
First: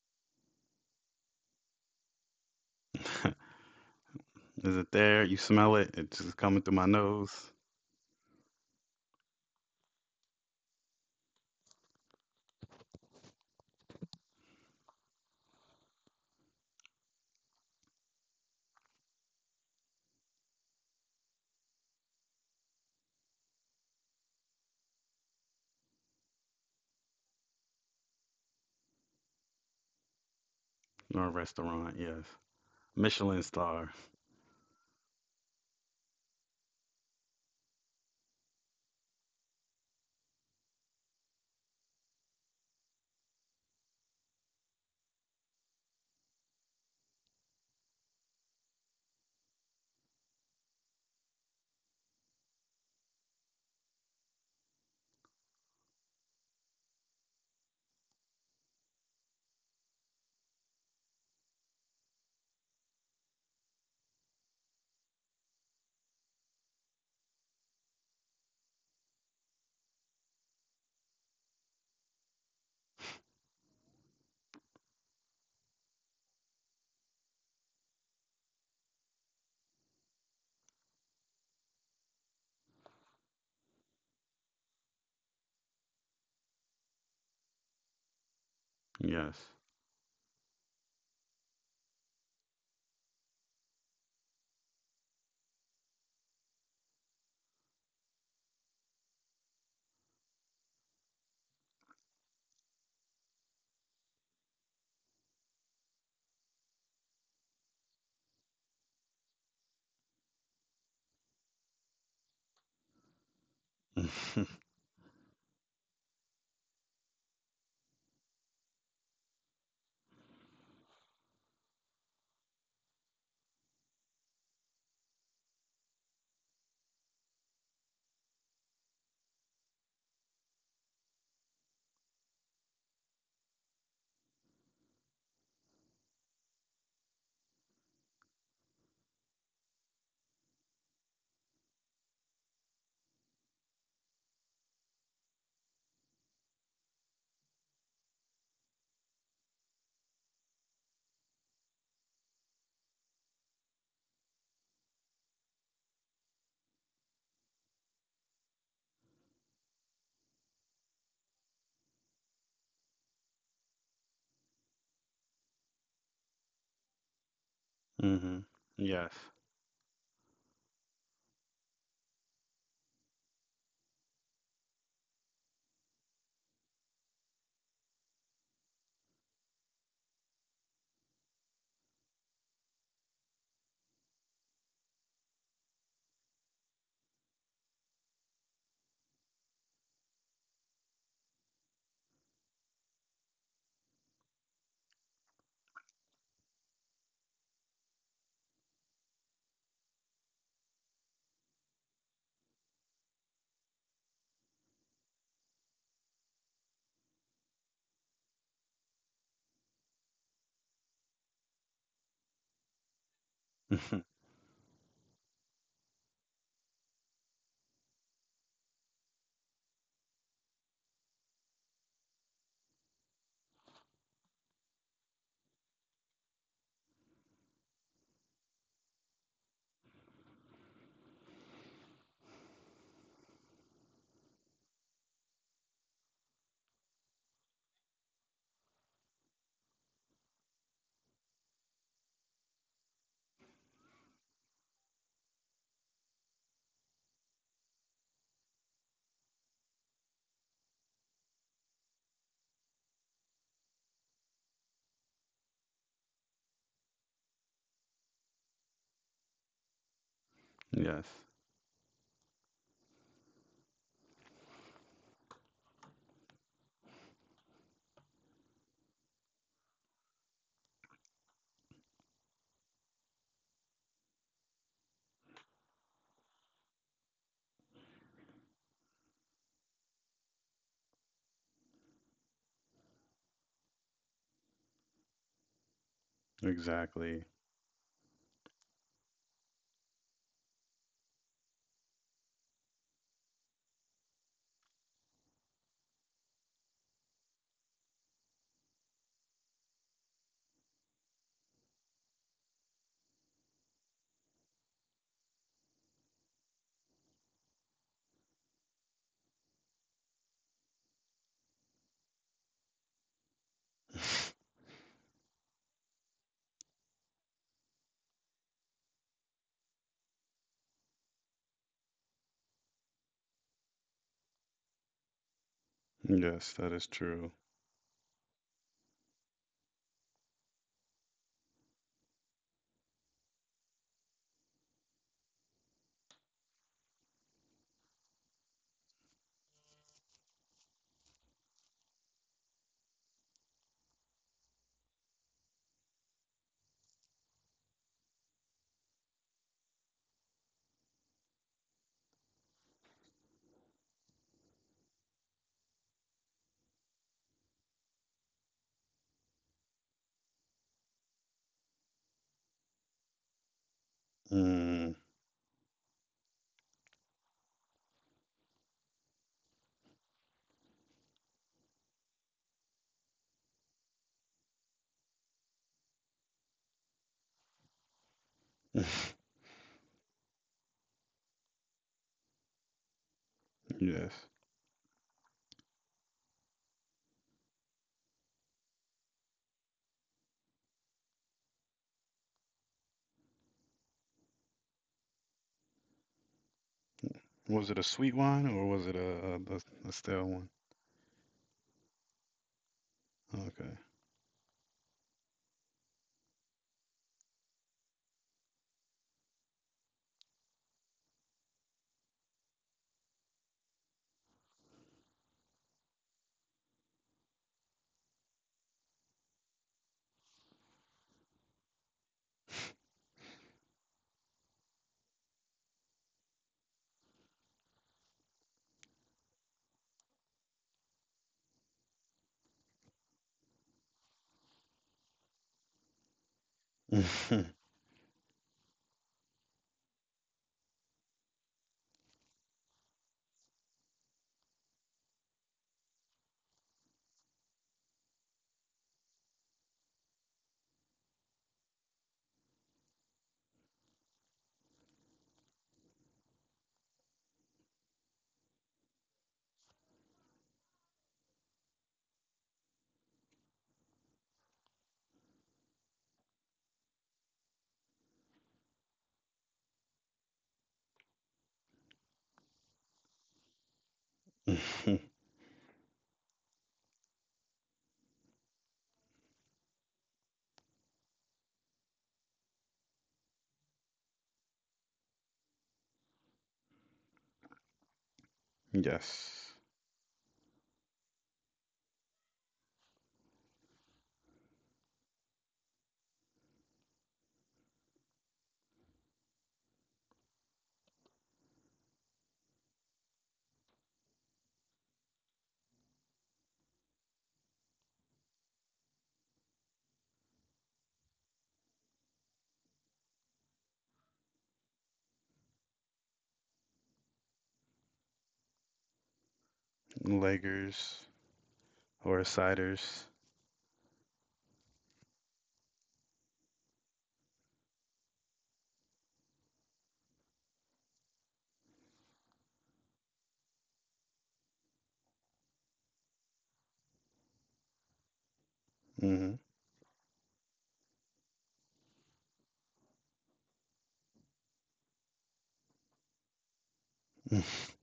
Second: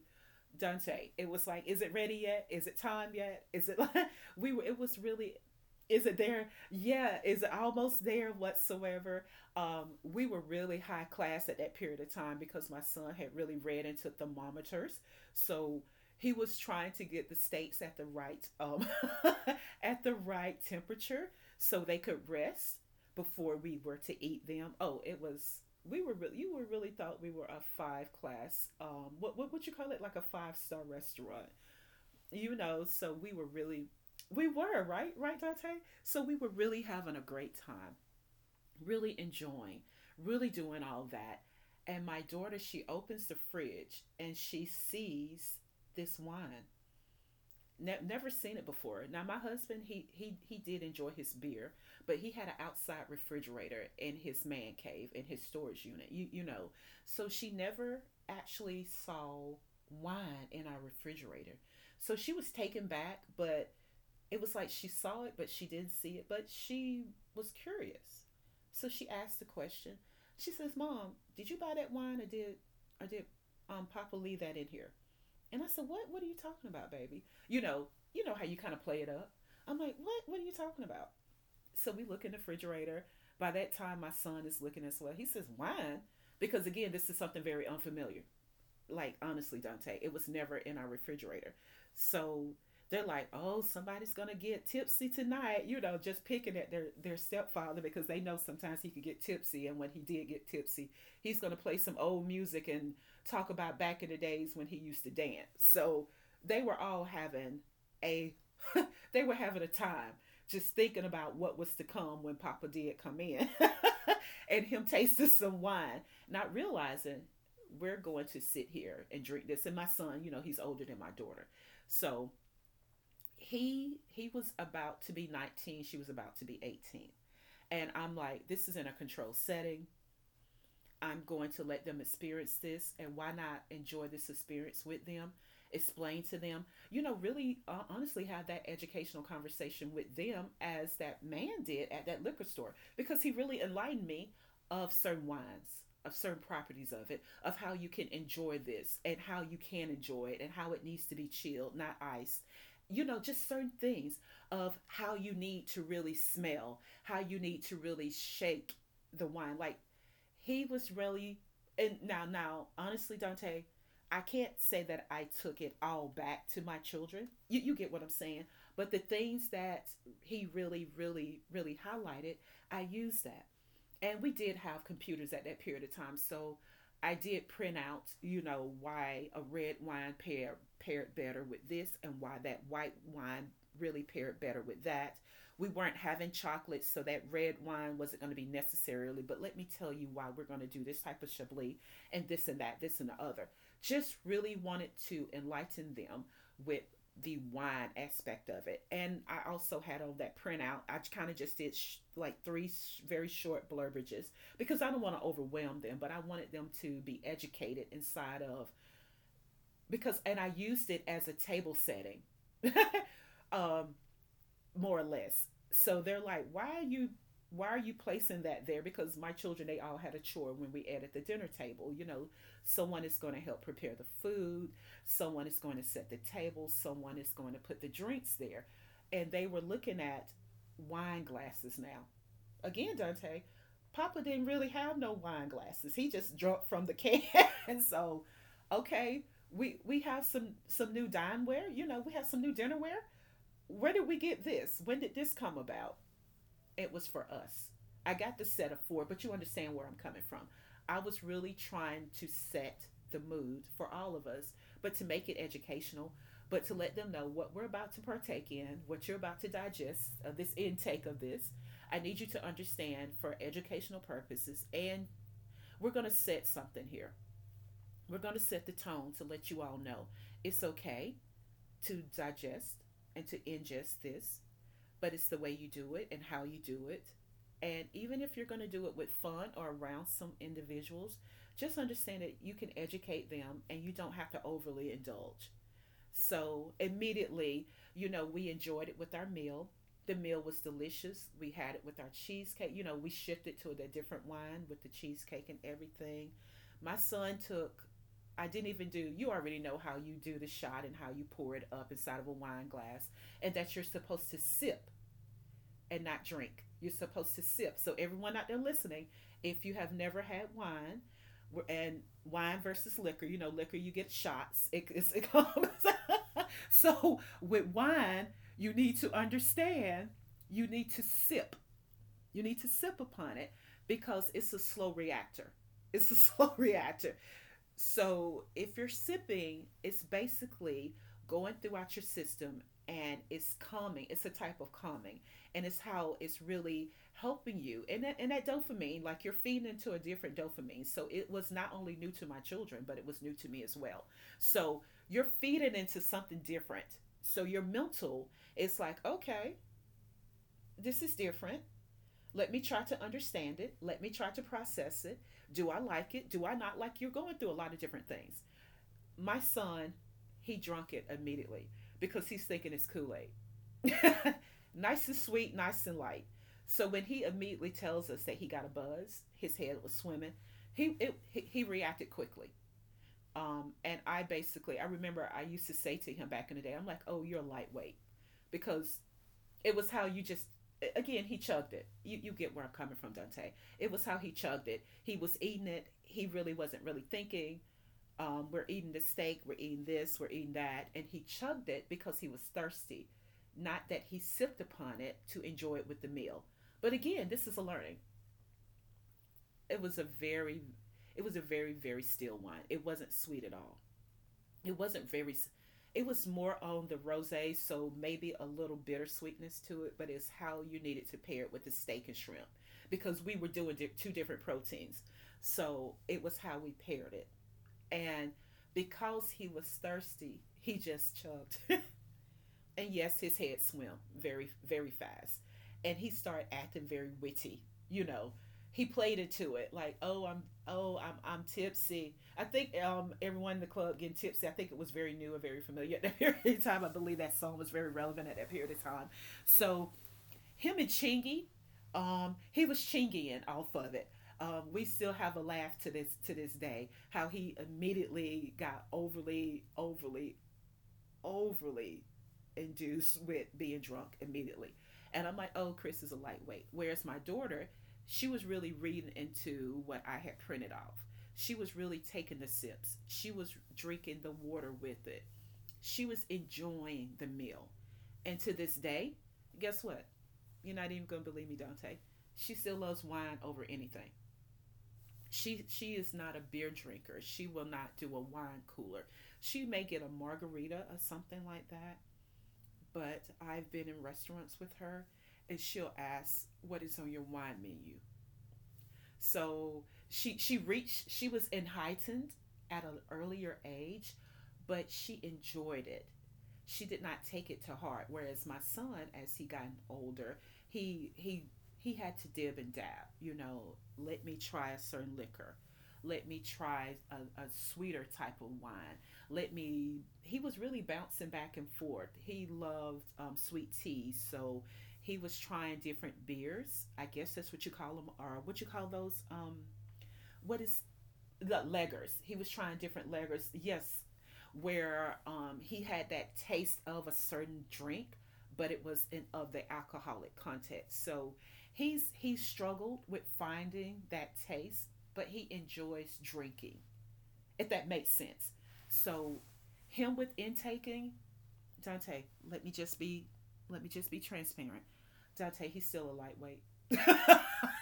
S1: Dunce. It was like, is it ready yet? Is it time yet? Is it like we were?
S2: Is
S1: It
S2: it
S1: was
S2: there?
S1: really,
S2: You smell it?
S1: is it
S2: It's just
S1: there?
S2: coming through my
S1: Yeah, is
S2: nose.
S1: it almost there whatsoever? Um, we were really high class at that period of time because my son had really read into thermometers. So he was trying to get the steaks at the right um, at the right temperature so they could rest before we were to eat them. Oh, it was, we were really, you were really thought we were a five class um what what would you call it, like a five star
S2: No
S1: restaurant,
S2: restaurant. Yes.
S1: you know, so we
S2: Michelin
S1: were really,
S2: star.
S1: we were, right? Right, Dante? So we were really having a great time, really enjoying, really doing all that. And my daughter, she opens the fridge and she sees this wine. Ne- never seen it before. Now my husband, he he he did enjoy his beer, but he had an outside refrigerator in his man cave in his storage unit. You you know, so she never actually saw wine in our refrigerator. So she was taken back, but it was like she saw it, but she didn't see it. But she was curious, so she asked the question. She says, "Mom, did you buy that wine, or did or did um Papa leave that in here?" And I said, "What? What are you talking about, baby? You know, you know how you kind of play it up." I'm like, "What? What are you talking about?" So we look in the refrigerator. By that time, my son is looking as well. He says, "Wine," because again, this is something very unfamiliar, like
S2: Yes.
S1: honestly, Dante, it was never in our refrigerator. So they're like, oh, somebody's gonna get tipsy tonight, you know, just picking at their their stepfather because they know sometimes he could get tipsy, and when he did get tipsy, he's gonna play some old music and talk about back in the days when he used to dance. So they were all having a they were having a time, just thinking about what was to come when Papa did come in,
S2: Mm-hmm.
S1: and him tasting some wine, not realizing we're going to sit here and drink this. And my son, you know, he's older than my daughter. So he he was about to be nineteen, she was about to be eighteen. And I'm like, this is in a controlled setting. I'm going to let them experience this, and why not enjoy this experience with them? Explain to them, you know, really uh, honestly have that educational conversation with them as that man did at that liquor store, because he really enlightened me of certain wines, of certain properties of it, of how you can enjoy this and how you can enjoy it and how it needs to be chilled, not iced. You know, just certain things of how you need to really smell, how you need to really shake the wine. Like, he was really, and now now honestly, Dante, I can't say that I took it all back to my children you, you get what I'm saying, but the
S2: Yes.
S1: things that he really really really highlighted, I used that. And we did have computers at that period of time, so I did print out, you know, why a red wine pair paired better with this and why that white wine really paired better with that. We weren't having chocolate, so that red wine wasn't going to be necessarily, but let me tell you why we're going to do this type of Chablis and this and that, this and the other. Just really wanted to enlighten them with the wine aspect of it. And I also had on that printout, I kind of just did sh- like three sh- very short blurbages, because I don't want to overwhelm them, but I wanted them to be educated inside of, because, and I used it as a table setting. Um, more or less. So they're like, why are you why are you placing that there? Because my children, they all had a chore when we ate at the dinner table. You know, someone is going to help prepare the food, someone is going to set the table, someone is going to put the drinks there. And they were looking at wine glasses now. Again, Dante, Papa didn't really have no wine glasses. He just drunk from the can. And so, okay, we we have some some new dineware. You know, we have some new dinnerware. Where did we get this? When did this come about? It was for us. I got the set of four, but you understand where I'm coming from. I was really trying to set the mood for all of us, but to make it educational, but to let them know what we're about to partake in, what you're about to digest of this
S2: Yes.
S1: intake of this. I need you to understand for educational purposes, and we're going to set something here. We're going to set the tone to let you all know it's okay to digest and to ingest this, but it's the way you do it and how you do it. And even if you're going to do it with fun or around some individuals, just understand that you can educate them and you don't have to overly indulge. So,
S2: Exactly.
S1: immediately, you know, we enjoyed it with our meal. The meal was delicious. We had it with our cheesecake. You know, we shifted to the different wine with the cheesecake and everything. My son took, I didn't even do, you already know how you do the shot and how you pour it up inside of a wine glass, and that you're supposed to sip and not drink. You're supposed to sip. So everyone out there listening, if you have never had wine, and wine versus liquor, you know, liquor you get shots. It, it's, it comes. So with wine, you need to understand. You need to sip. You need to sip upon it because it's a slow reactor. It's a
S2: Yes,
S1: slow
S2: that is
S1: reactor.
S2: true.
S1: So if you're sipping, it's basically going throughout your system and it's calming. It's a type of calming, and it's how it's really helping you. And that and that dopamine, like you're feeding into a different dopamine. So it was not only new to my children, but it was new to me as well. So you're feeding into something different. So your mental is like, okay, this is different. Let me try to understand it. Let me try to process it. Do I like it? Do I not like? You're going through a lot of different things. My son, he drunk it immediately because he's thinking it's Kool Aid.
S2: Mm.
S1: Nice and sweet, nice and light. So when he immediately tells us that he got a buzz, his head was swimming, he it, he, he reacted quickly. Um, and I basically, I remember I used to say to him back in the day, I'm like, oh, you're lightweight. Because it was how you just, again, he chugged it. You, you get where I'm coming from, Dante. It was how
S2: Yes.
S1: he chugged it. He was eating it. He really wasn't really thinking um, we're eating the steak, we're eating this, we're eating that. And he chugged it because he was thirsty, not that he sipped upon it to enjoy it with the meal. But again, this is a
S2: Was it a
S1: learning.
S2: sweet wine or was it a, a,
S1: It
S2: a a
S1: was a
S2: stale one?
S1: very, it was a very, very still wine. It wasn't sweet at all. It wasn't very, it was more on the rosé, so maybe a little bittersweetness to it, but it's how you needed to pair it with the steak and shrimp because we were doing two different proteins. So it was how we paired it. And because he was thirsty, he just chugged. And yes, his head swam very, very fast. And he started acting very witty, you know. He played it to it like, oh, I'm, oh, I'm, I'm tipsy. I think um, everyone in the club getting tipsy. I think it was very new and very familiar at that period of time. I believe that
S2: Okay.
S1: song was very relevant at that period of time. So him and Chingy, um, he was Chingying off of it. Um, we still have a laugh to this to this day. How he immediately got overly, overly, overly induced with being drunk immediately. And I'm like, oh, Chris is a lightweight. Whereas my daughter, she was really reading into what I had printed off. She was really taking the sips. She was drinking the water with it. She was enjoying the meal. And to this day, guess what? You're not even going to believe me, Dante. She still loves wine over anything.
S2: Mhm.
S1: She she is not a beer drinker. She will not do a wine cooler. She may get a margarita or something like that, but I've been in restaurants with her and she'll ask what is on your wine menu.
S2: Yes.
S1: So she she reached she was enlightened at an earlier age, but she enjoyed it she did not take it to heart. Whereas my son, as he got older, he he he had to dib and dab. You know, let me try a certain liquor. Let me try a, a sweeter type of wine. Let me. He was really bouncing back and forth. He loved um, sweet tea, so he was trying different beers. I guess that's what you call them, or what you call those. Um, what is
S2: Leggers
S1: the leggers.
S2: or
S1: He was trying
S2: ciders.
S1: different leggers. Yes, where um, he had that taste of a certain drink, but it was in of the alcoholic context. So he's he struggled with finding that taste, but he enjoys drinking. If that makes sense.
S2: Hmm
S1: So him with intaking Dante. Let me just be Let me just be transparent. Dante, he's still a lightweight.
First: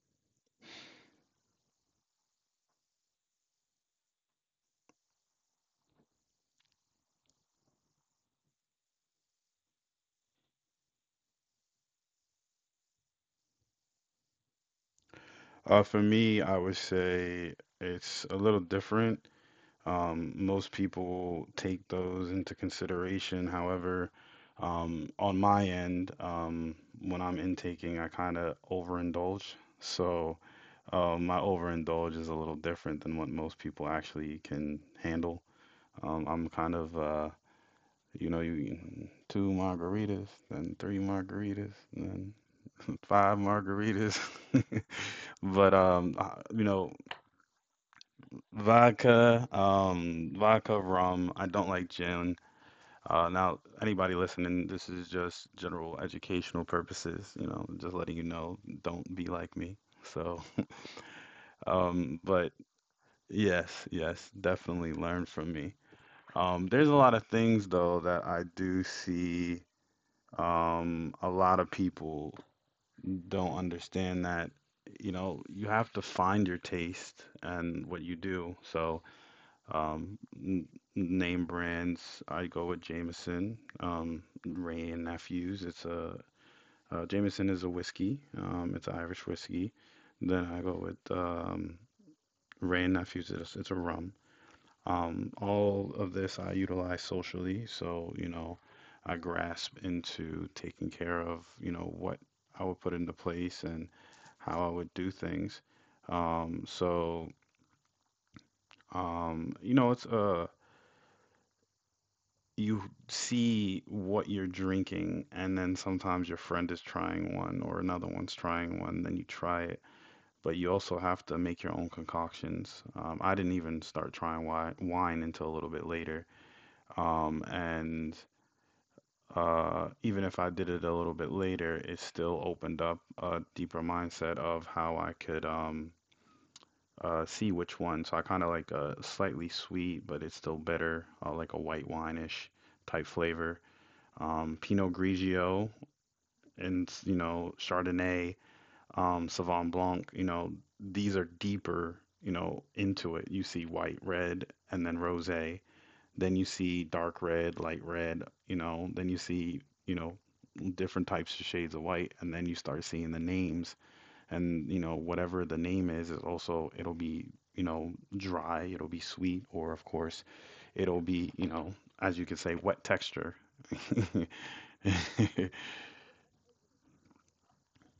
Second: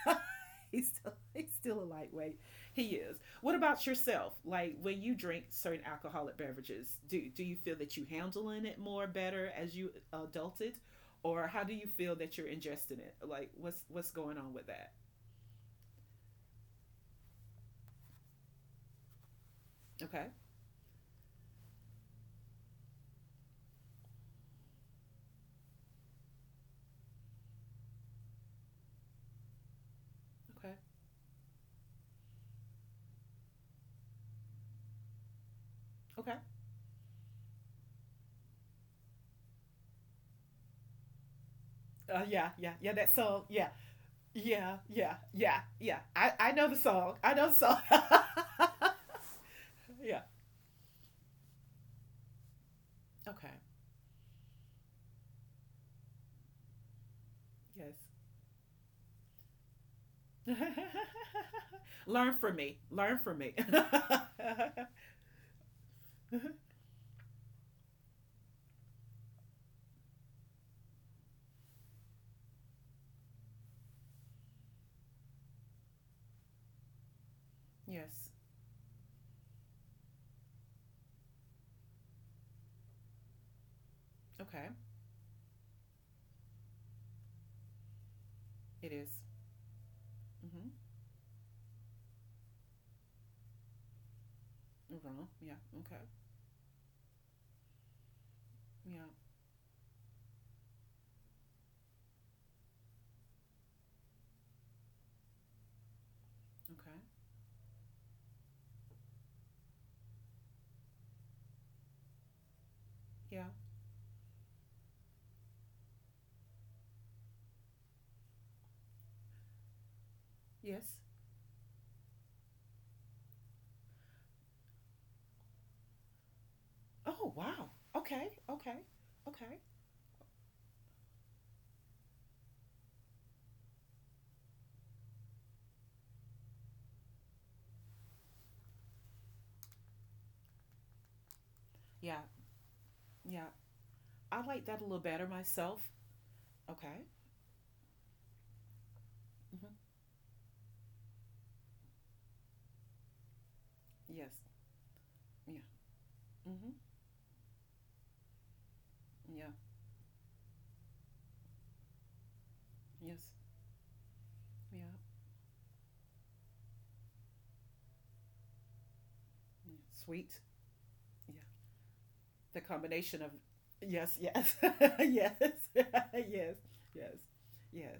S1: he's still He's still a lightweight. He is. What about yourself? Like when you drink certain alcoholic beverages, do do you feel that you handling it more better as you adulted, or how do you feel that you're ingesting it? Like what's what's going on with that?
S2: Uh, for me, I would say it's a little different.
S1: Okay,
S2: Um, most people take those into consideration. However, um, on my end, um, when I'm intaking, I kind of overindulge. So,
S1: okay,
S2: uh, my overindulge is a little different than what most people actually can handle. Um,
S1: okay.
S2: I'm kind of uh, you know, you two margaritas, then three margaritas,
S1: Uh,
S2: and
S1: yeah, yeah, yeah.
S2: then
S1: That
S2: five
S1: song. Yeah,
S2: margaritas.
S1: yeah, yeah, yeah,
S2: But
S1: yeah.
S2: um,
S1: I
S2: uh,
S1: I
S2: You
S1: know the
S2: know,
S1: song. I know the song.
S2: vodka,
S1: Yeah.
S2: um, vodka, rum. I don't like gin. Uh,
S1: Okay.
S2: now, anybody listening, this is just general educational purposes. You know, just
S1: Yes.
S2: letting you know, don't be like me. So, um,
S1: Learn
S2: but
S1: from me. Learn from me.
S2: yes, yes, definitely learn from me. Um, there's a lot of things though that I do see um a lot of people don't understand that you know you have to find your taste and what you
S1: Yes.
S2: do. So um n- name brands, I go with Jameson, um
S1: Okay.
S2: Ray and Nephews. It's a uh, Jameson is a whiskey, um it's
S1: It
S2: an
S1: is.
S2: Irish whiskey. Then I
S1: Mm-hmm.
S2: go with um Ray and Nephews. It's, it's a rum.
S1: Wrong.
S2: um,
S1: Yeah.
S2: all
S1: Okay.
S2: of this I utilize socially, so you know,
S1: Yeah.
S2: I grasp into taking care of, you know, what I would put into place and how I would do things. Um,
S1: Okay.
S2: so um, you know, it's uh You
S1: Yeah.
S2: see what you're drinking, and then sometimes your friend is trying one or another one's trying one, then you try it. But you
S1: Yes.
S2: also have to make your own concoctions. Um, I didn't even start trying wi- wine until a little bit later.
S1: Oh
S2: Um,
S1: wow.
S2: and
S1: Okay. Okay. Okay.
S2: uh, Even if I did it a little bit later, it still opened up a deeper mindset of how I could um, uh, see which one. So I kind of like a slightly sweet, but it's still better, uh, like a white
S1: Yeah.
S2: wine-ish type
S1: Yeah.
S2: flavor.
S1: I
S2: Um,
S1: like that a
S2: Pinot
S1: little better
S2: Grigio,
S1: myself.
S2: and
S1: Okay.
S2: you know, Chardonnay, um,
S1: Mm-hmm.
S2: Sauvignon Blanc. You know, these are deeper, you know, into it. You see white,
S1: Yes.
S2: red, and then
S1: Yeah.
S2: rosé. Then you
S1: Mm-hmm.
S2: see dark red, light red, you know, then you
S1: Yeah.
S2: see, you know, different types of shades of white, and then you start seeing the
S1: Yes.
S2: names. And, you
S1: Yeah.
S2: know, whatever the name is, is also, it'll be, you know, dry, it'll be sweet, or
S1: Yeah.
S2: of course,
S1: Sweet.
S2: it'll be,
S1: Yeah.
S2: you know, as you could say,
S1: The
S2: wet
S1: combination of
S2: texture.
S1: yes, yes, yes, yes, yes, yes.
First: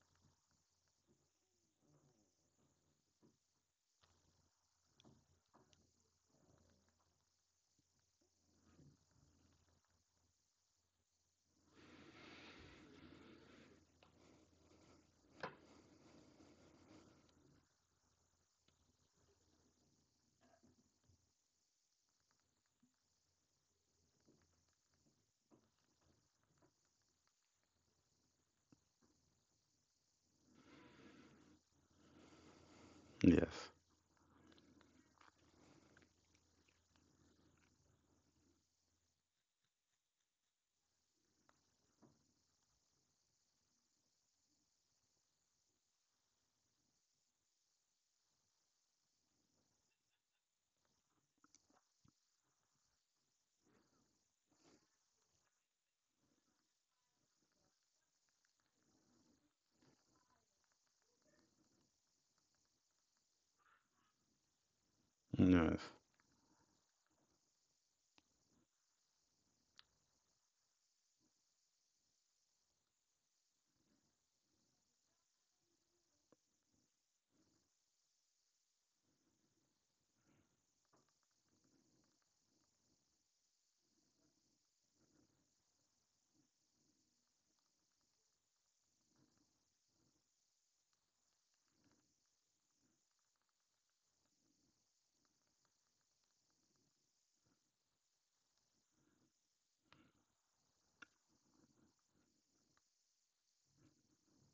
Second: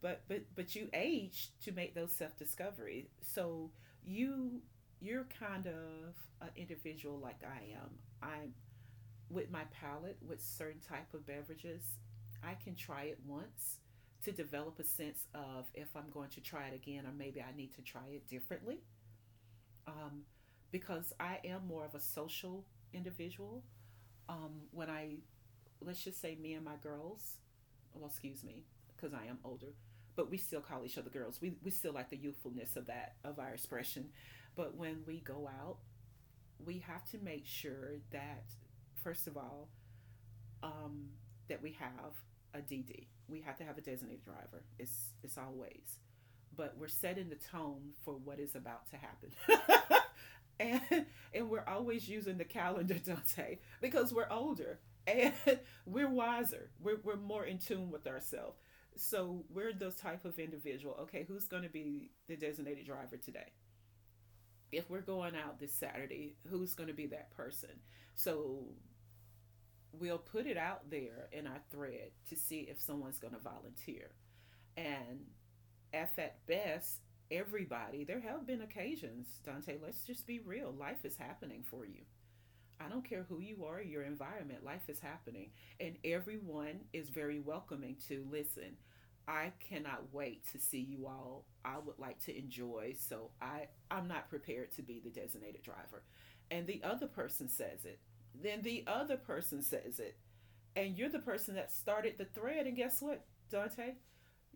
S1: but but but you age to make those self discoveries. So you you're kind of an individual like I am. I'm with my palate with certain type of beverages. I can try it once to develop a sense of if I'm going to try it again or maybe I need to try it differently. Um, because I am more of a social individual. Um, when I let's just say me and my girls well, excuse me, because I am older, but we still call each other girls. We, we still like the youthfulness of that, of our
S2: Yes.
S1: expression. But when we go out, we have to make sure that, first of all, um, that we have a D D. We have to have a designated driver. It's, it's always. But we're setting the tone for what is about to happen. and and we're always using the calendar Dante because we're older and we're wiser we're, we're more in tune with ourselves so we're the type of individual okay who's going to be the designated driver today if we're going out this
S2: Yes.
S1: Saturday who's going to be that person so we'll put it out there in our thread to see if someone's going to volunteer and if at best everybody there have been occasions Dante let's just be real life is happening for you. I don't care who you are, your environment, life is happening. And everyone is very welcoming to listen. I cannot wait to see you all. I would like to enjoy, so I, I'm not prepared to be the designated driver. And the other person says it. Then the other person says it. And you're the person that started the thread. And guess what, Dante?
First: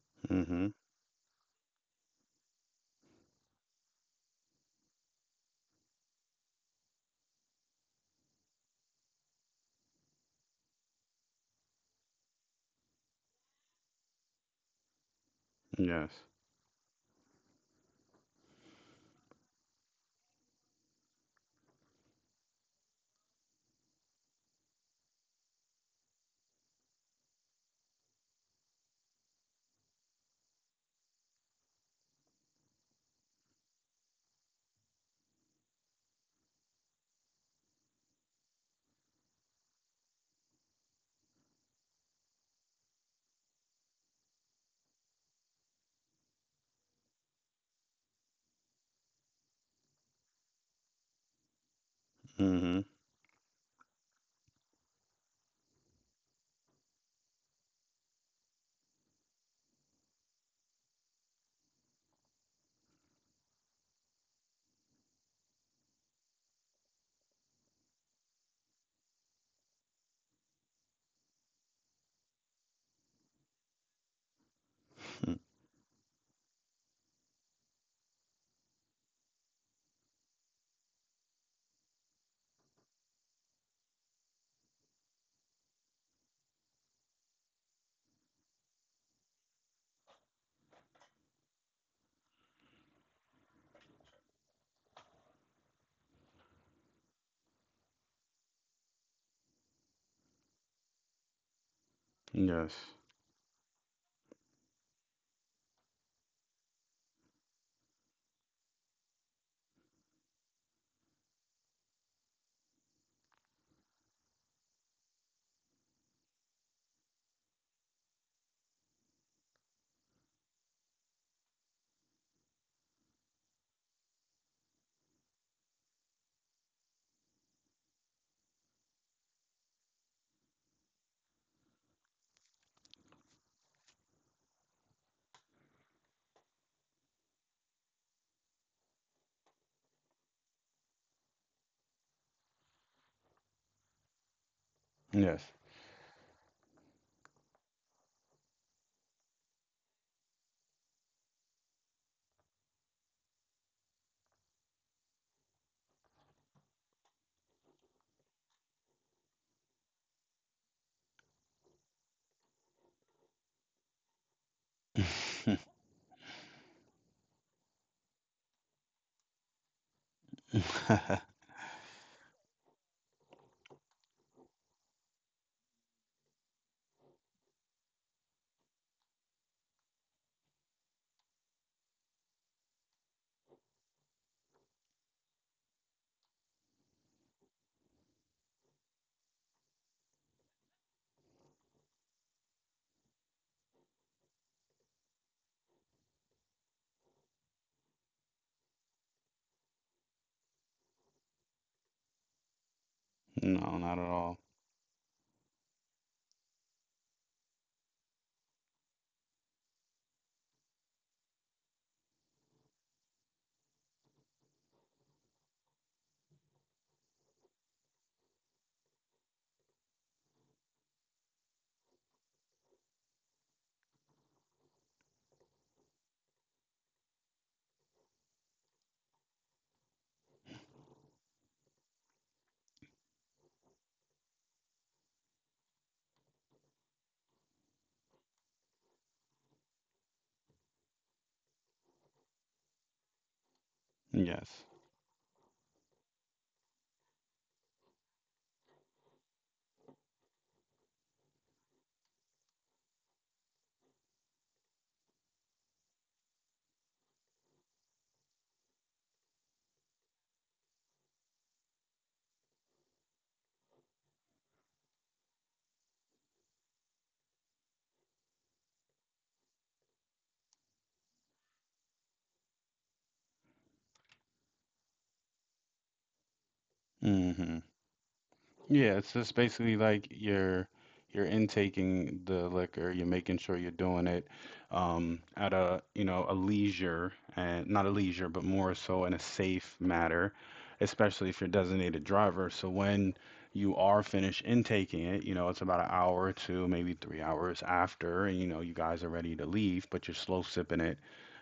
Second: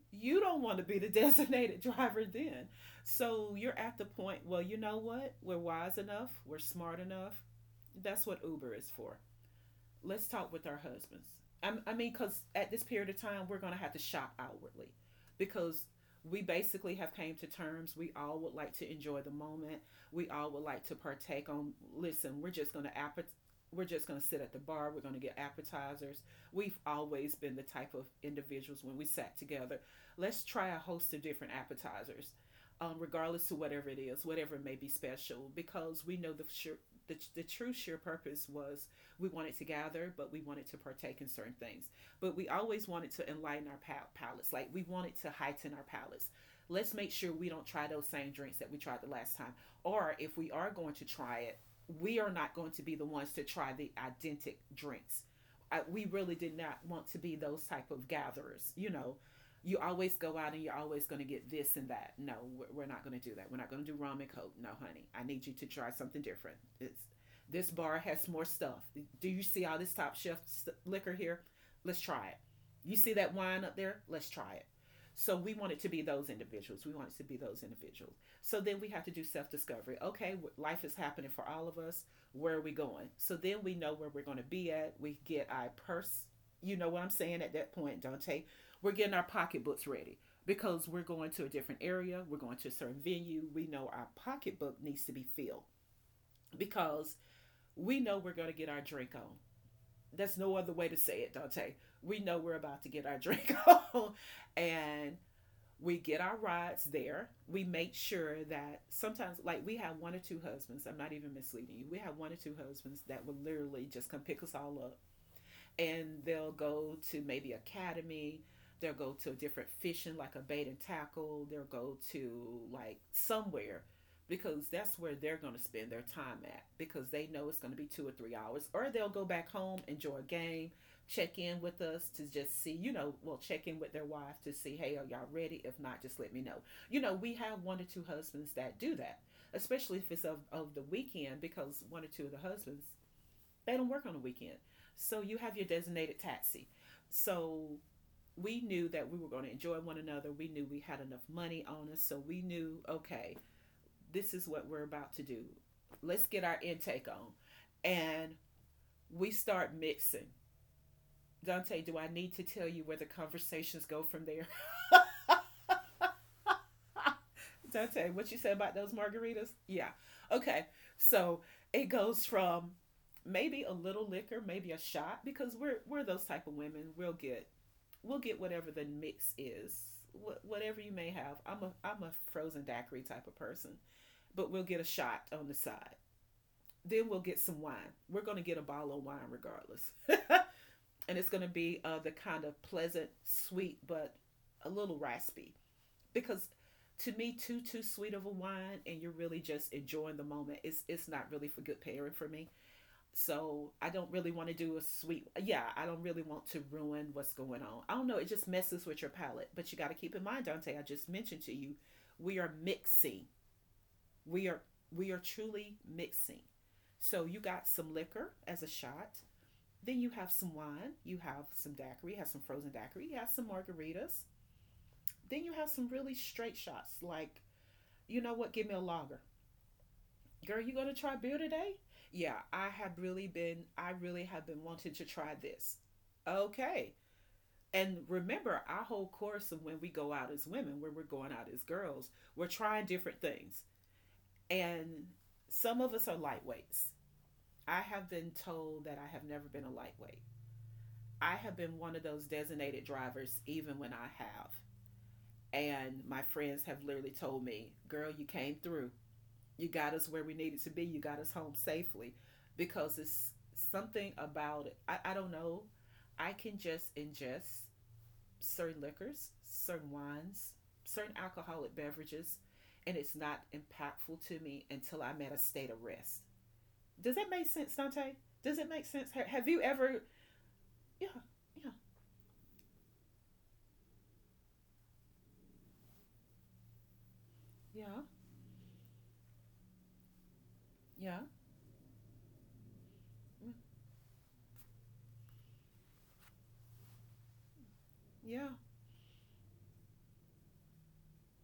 S1: You don't
S2: Mm-hmm.
S1: want to be the designated driver then. So you're at the point, well, you know what? We're wise enough, we're smart enough. That's what Uber is for let's talk with our husbands. I, I mean, because at this period of time, we're going to have to shop outwardly because
S2: Yes.
S1: we basically have came to terms. We all would like to enjoy the moment. We all would like to partake on, listen, we're just going to appet- we're just going to sit at the bar. We're going to get appetizers. We've always been the type of individuals when we sat together. Let's try a host of different appetizers, um, regardless to whatever it is, whatever may be special, because we know the sure, the, the true sheer purpose was we wanted to gather, but we wanted to partake in certain things. But we always wanted to enlighten our pal- palates. Like we wanted to heighten our palates. Let's make sure we don't try those same drinks that we tried the last time. Or if we are going to try it, we are not going
S2: Mm-hmm.
S1: to be the ones to try the identical drinks. I, we really did not want to be those type of gatherers. You know, you always go out and you're always going to get this and that. No, we're, not going to do that. We're not going to do rum and coke. No, honey, I need you to try something different. It's this bar has more stuff. Do you see all this top shelf st- liquor here? Let's try it. You see that wine up there? Let's try it. So we want it to be those individuals. We want it to be those individuals. So then we have to do self discovery. Okay, life is happening for all of us. Where are we going? So then we know where we're going to be at. We get our purse. You know what I'm saying at that point, Dante? We're getting our pocketbooks ready because we're going to a different area. We're going to a certain venue. We know our pocketbook needs to be filled because we know we're going to get our drink on. That's no other way to say it, Dante. We know we're
S2: Yes.
S1: about to get our drink on. And we get our rides there. We make sure that sometimes, like, we have one or two husbands. I'm not even misleading you. We have one or two husbands that will literally just come pick us all up and they'll go to maybe academy they'll go to a different fishing like a bait and tackle they'll go to like somewhere because that's where they're going to spend their time at because they know it's going to be two or three hours or they'll go back home enjoy a game check in with us to just see you know we'll check in with their wife to see hey are y'all ready if not just let me know you know we have one or two husbands that do that especially if it's of, of the weekend because one or two of the husbands they don't work on the weekend. So you
S2: Yes.
S1: have your designated taxi. So we knew that we were going to enjoy one another. We knew we had enough money on us. So we knew, okay, this is what we're about to do. Let's get our intake on. And we start mixing. Dante, do I need to tell you where the conversations go from there? Dante, what you said about those margaritas? Yeah. Okay. So it goes from maybe a little liquor, maybe a shot, because we're we're those type of women. We'll get we'll get whatever the mix is. Wh- whatever you may have, i'm a i'm a frozen daiquiri type of person, but we'll get a shot on the side. Then we'll get some wine. We're going to get a bottle of wine regardless, and it's going to be uh, the kind of pleasant sweet but a little raspy, because to me too too sweet of a wine and you're really just enjoying the moment, it's it's not really for good pairing for me. So
S2: No,
S1: I
S2: not at
S1: don't really
S2: all.
S1: want to do a sweet. Yeah, I don't really want to ruin what's going on. I don't know. It just messes with your palate. But you got to keep in mind, Dante, I just mentioned to you, we are mixing. We are we are truly mixing. So you got some liquor as a shot. Then you have some wine. You have some daiquiri. You have some frozen daiquiri. You have some margaritas. Then you have some really straight shots. Like, you know what? Give me a lager. Girl, you gonna try beer today? Yeah, I have really been, I really have been wanting to try this. Okay. And remember, our whole course of when we go out as women, when we're going out as girls, we're trying different things.
S2: Yes.
S1: And some of us are lightweights. I have been told that I have never been a lightweight. I have been one of those designated drivers, even when I have. And my friends have literally told me, girl, you came through. You got us where we needed to be. You got us home safely because it's something about it. I, I don't know. I can just ingest certain liquors, certain wines, certain alcoholic beverages, and it's not impactful to me until I'm at a state of rest. Does that make
S2: Mm-hmm.
S1: sense, Dante? Does it make
S2: Yeah,
S1: sense?
S2: it's just
S1: Have you
S2: basically
S1: ever?
S2: like you're
S1: Yeah,
S2: you're
S1: yeah,
S2: intaking the liquor, you're making sure you're doing it um, at a, you know, a leisure and not a
S1: yeah,
S2: leisure, but more so in a safe manner,
S1: yeah,
S2: especially if you're designated driver. So when
S1: mm,
S2: you are finished intaking it, you know it's about an hour or two, maybe three hours after, and
S1: yeah,
S2: you know you guys are ready to leave, but you're slow sipping it,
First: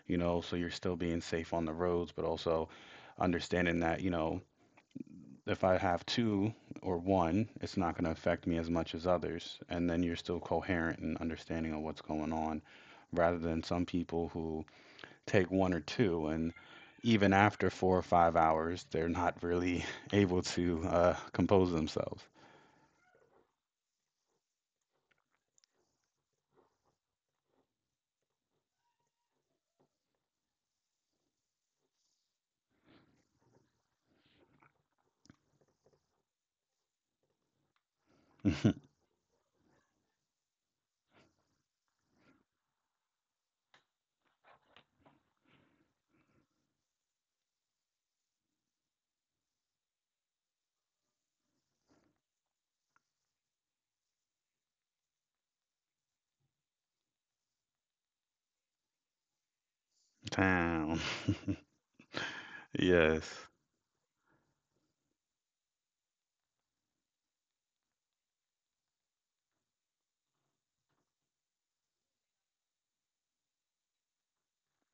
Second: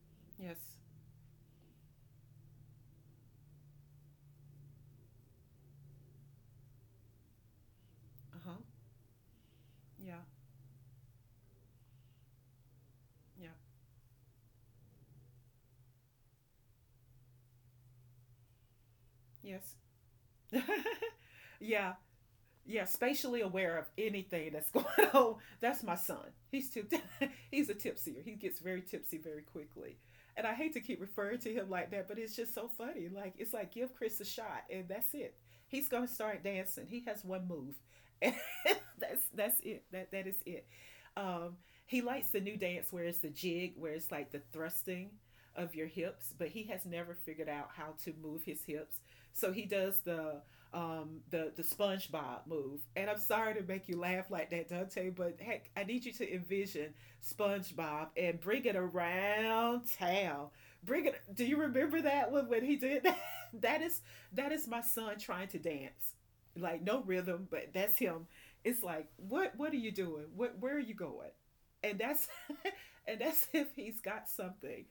S2: you know, so
S1: yes,
S2: you're still being safe on the roads, but also understanding that, you know, if I have two or one, it's not going to
S1: uh
S2: affect me
S1: huh,
S2: as much as others. And then you're
S1: yeah,
S2: still coherent and understanding of what's going on, rather
S1: yeah,
S2: than some people who take one or two and even after four or five hours, they're not
S1: yes,
S2: really able to uh, compose
S1: yeah.
S2: themselves.
S1: Yeah, spatially aware of anything that's going on. That's my son. He's too, he's a tipsier. He gets very tipsy very quickly. And I hate to keep referring to him like that, but it's just so funny. Like, it's like give Chris a shot and that's it. He's gonna start dancing. He has one move. And that's that's it. That that is it. Um, he likes the new dance where it's the jig, where it's like the thrusting of your hips, but he has never figured out how to move his hips. So he does the um, the the SpongeBob move. And I'm sorry to make you laugh like that, Dante, but heck, I need you to envision SpongeBob and bring it around town.
S2: Damn.
S1: Bring it. Do you remember that one when he did that?
S2: Yes.
S1: That is that is my son trying to dance, like no rhythm, but that's him. It's like, what what are you doing? What, where are you going? And that's and that's if he's got something,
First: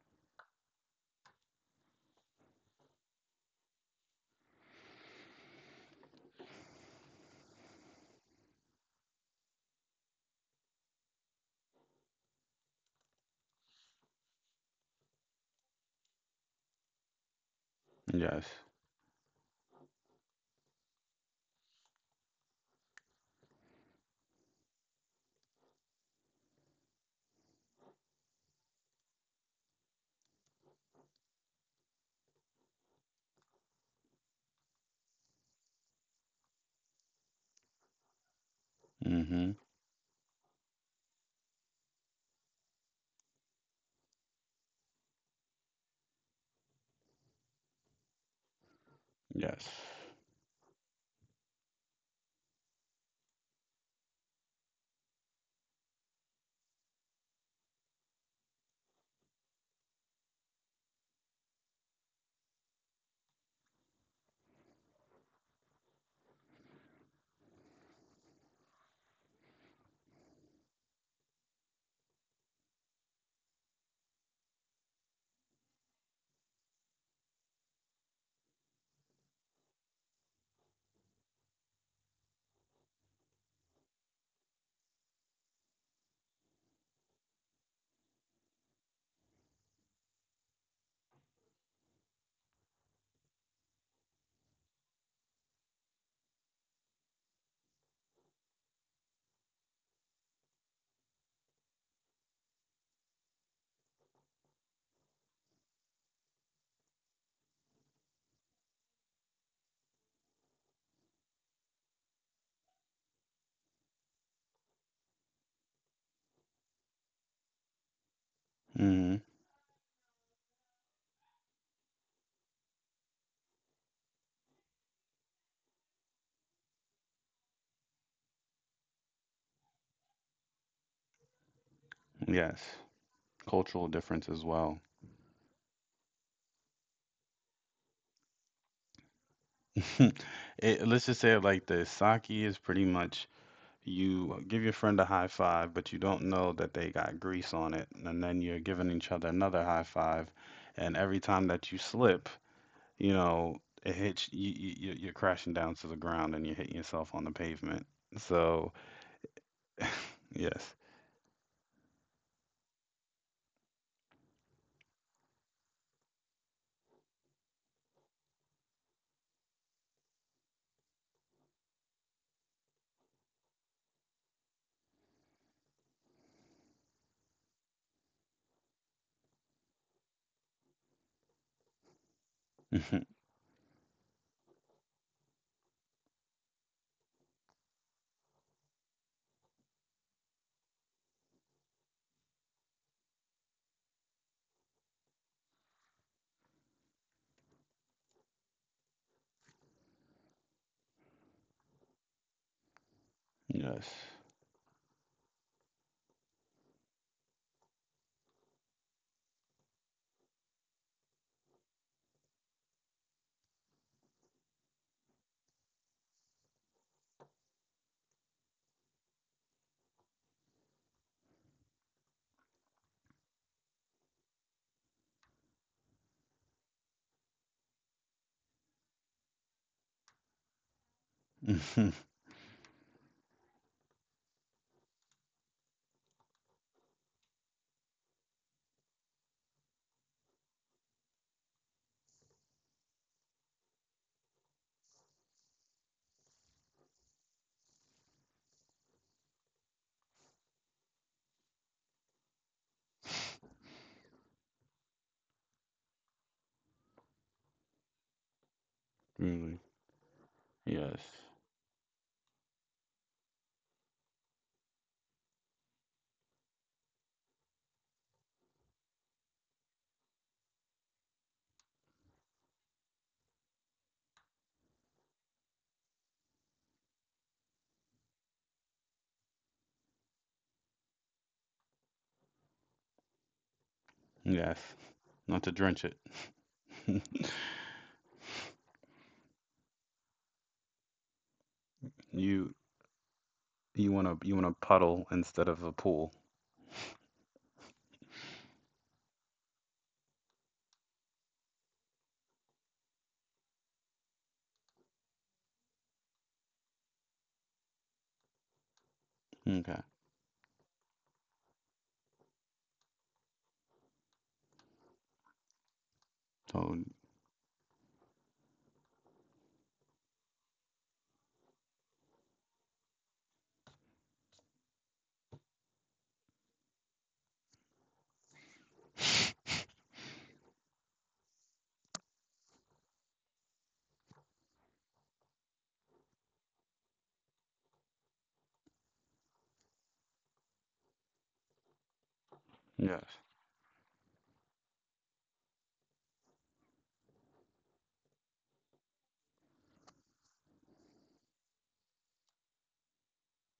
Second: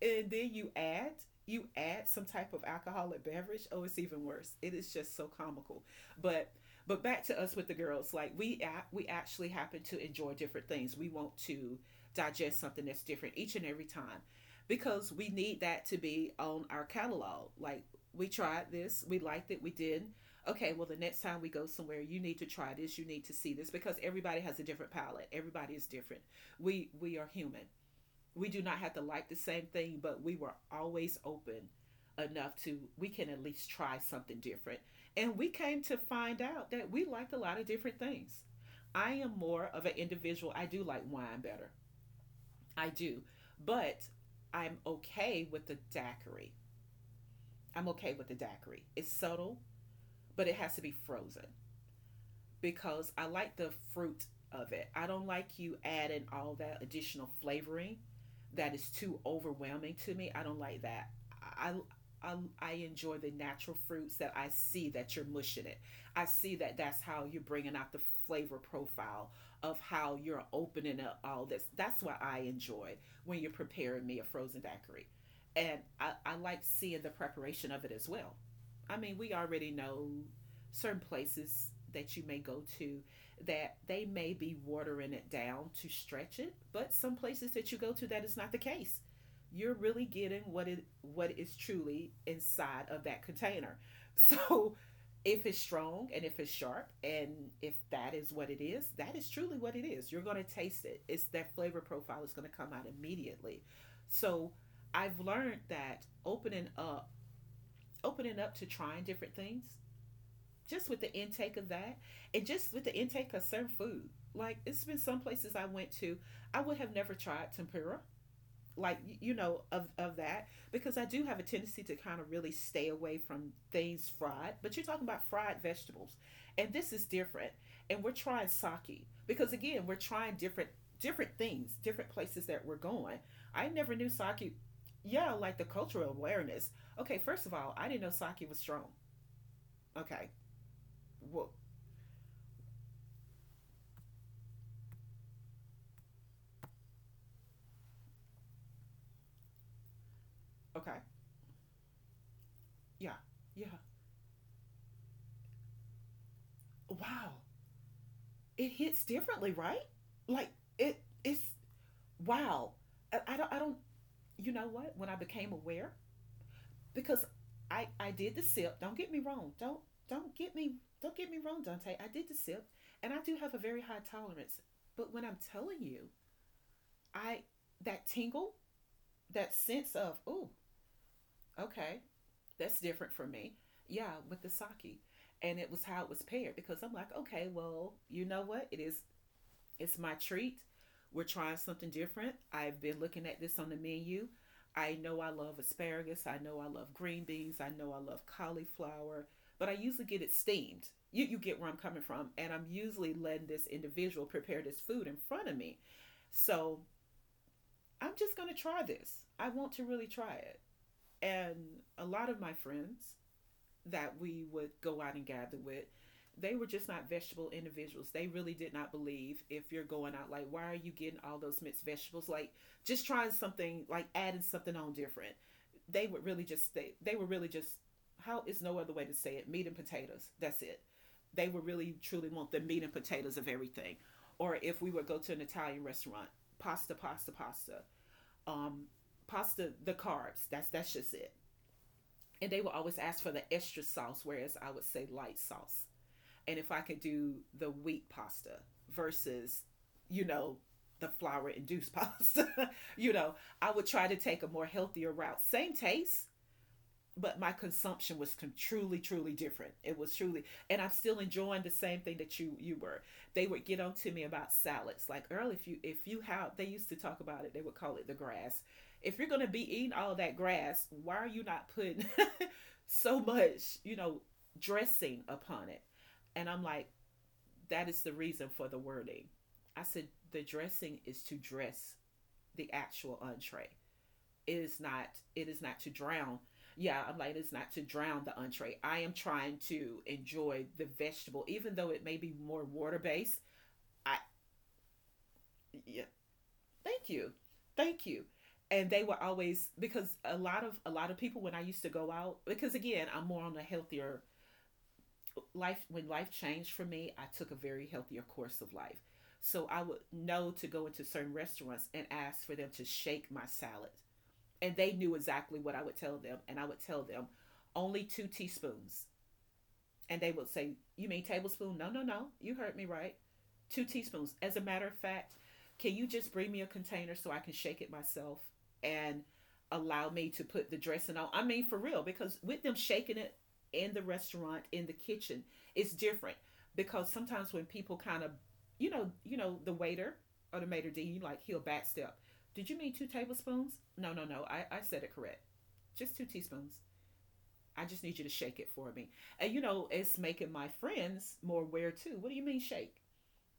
S1: and then you add, you add some type of alcoholic beverage. Oh, it's even worse. It is just so comical. But but back to us with the girls, like, we a- we actually happen to enjoy different things. We want to digest something that's different each and every time, because we need that to be on our catalog. Like, we
S2: Yes.
S1: tried this, we liked it, we did. Okay, well, the next time we go somewhere, you need to try this, you need to see this, because everybody has a different palate, everybody is different. We we are human. We do not have to like the same thing, but we were always open enough to we can at least try something different. And we came to find out that we liked a lot of different things. I am
S2: Mm-hmm.
S1: more of an individual. I do like wine better. I do. But I'm okay with the daiquiri. I'm okay with the daiquiri. It's subtle,
S2: Yes.
S1: but it has to be frozen, because I like the fruit of it. I don't like you adding all that additional flavoring that is too overwhelming to me. I don't like that. I I, I enjoy the natural fruits. That I see that you're mushing it, I see that that's how you're bringing out the flavor profile of how you're opening up all this. That's what I enjoy when you're preparing me a frozen daiquiri. And I, I like seeing the preparation of it as well. I mean, we already know certain places that you may go to that they may be watering it down to stretch it, but some places that you go to that is not the case. You're really getting what it what is truly inside of that container. So if it's strong and if it's sharp and if that is what it is, that is truly what it is. You're going to taste it. It's that flavor profile is going to come out immediately. So I've learned that opening up opening up to trying different things, just with the intake of that and just with the intake of certain food. Like, it's been some places I went to, I would have never tried tempura, like,
S2: Mm-hmm.
S1: you know, of of that, because I do have a tendency to kind of really stay away from things fried. But you're talking about fried vegetables, and this is different. And we're trying sake because, again, we're trying different different things, different places that we're
S2: Yes.
S1: going. I
S2: Cultural
S1: never knew
S2: difference as
S1: sake.
S2: well.
S1: Yeah, like the cultural awareness. Okay, first of all, I didn't know sake was strong. Okay,
S2: It, let's just say it
S1: well,
S2: like this. Sake is pretty much, you give your friend a high five, but you don't know that they got grease on it. And then you're giving each other another high five. And
S1: okay,
S2: every time that you slip, you
S1: yeah,
S2: know,
S1: yeah.
S2: it hits you, you, you- you're crashing down to the ground and you're hitting yourself on the
S1: Wow,
S2: pavement.
S1: it
S2: So,
S1: hits differently, right? Like,
S2: yes.
S1: it, it's, wow. I, I don't, I don't. You know what? When I became aware, because I, I did the sip. Don't, get me wrong. Don't, don't get me, don't get me wrong, Dante. I did the sip, and I do have a very high tolerance. But when I'm telling you, I, that tingle, that sense of, oh, okay, that's different for me. Yeah, with the sake. And it was how it was paired, because I'm like, okay, well, you know what? It is. It's my treat. We're trying something different. I've been looking at this on the menu. I know I love asparagus. I know I love green beans. I know I love cauliflower, but I usually get it steamed. You, you get where I'm coming from. And I'm usually letting this
S2: Yes.
S1: individual prepare this food in front of me. So I'm just going to try this. I want to really try it. And a lot of my friends that we would go out and gather with, they were just not vegetable individuals. They really did not believe if you're going out, like, why are you getting all those mixed vegetables? Like, just trying something, like, adding something on different. They would really just, they, they were really just, how is no other way to say it, meat and potatoes. That's it. They would really truly want the meat and potatoes of everything. Or if we would go to an Italian restaurant, pasta, pasta, pasta. Um Pasta, the carbs. That's that's just it, and they will always ask for the extra sauce, whereas I would say light sauce. And if I could do the wheat pasta versus, you know, the flour induced pasta, you know, I would try to take a more healthier route. Same taste, but my consumption was con- truly, truly
S2: Really.
S1: different. It was truly, and I'm
S2: Yes.
S1: still enjoying the same thing that you you were. They would get on to me about salads, like, Earl. If you if you have, they used to talk about it. They would call it the grass. If you're gonna be eating all that grass, why are you not putting so much, you know, dressing upon it. And I'm like, that is the reason for the wording. I said the dressing is to dress the actual entree. It
S2: Yes.
S1: is not,
S2: Not
S1: it
S2: to
S1: is not
S2: drench
S1: to
S2: it.
S1: drown. Yeah, I'm like, it's not to drown the entree. I am trying to enjoy the vegetable, even though it may be
S2: You
S1: more water based.
S2: you
S1: I,
S2: want to you want a puddle instead of a
S1: yeah,
S2: pool.
S1: thank you. Thank you. And they were always, because a lot of a lot of people when I used to go out, because again, I'm more on the healthier life. When life changed for me, I took a very healthier course of life. So
S2: Okay.
S1: I would know to go into certain restaurants and ask for them to shake my salad. And they knew exactly what I would tell them, and I
S2: So,
S1: would tell them only two teaspoons, and they would say, you mean tablespoon? No, no, no. You heard me right. Two teaspoons. As a matter of fact, can you just bring me a container so I can shake it myself and allow me to put the dressing on? I mean, for real, because with them shaking it in the restaurant, in the kitchen, it's different. Because sometimes when people kind of, you know, you know, the waiter or the maitre d, like he'll backstep. Did you mean
S2: yes.
S1: two tablespoons? No, no, no. I, I said it correct. Just two teaspoons. I just need you to shake it for me. And you know, it's making my friends more aware too. What do you mean shake?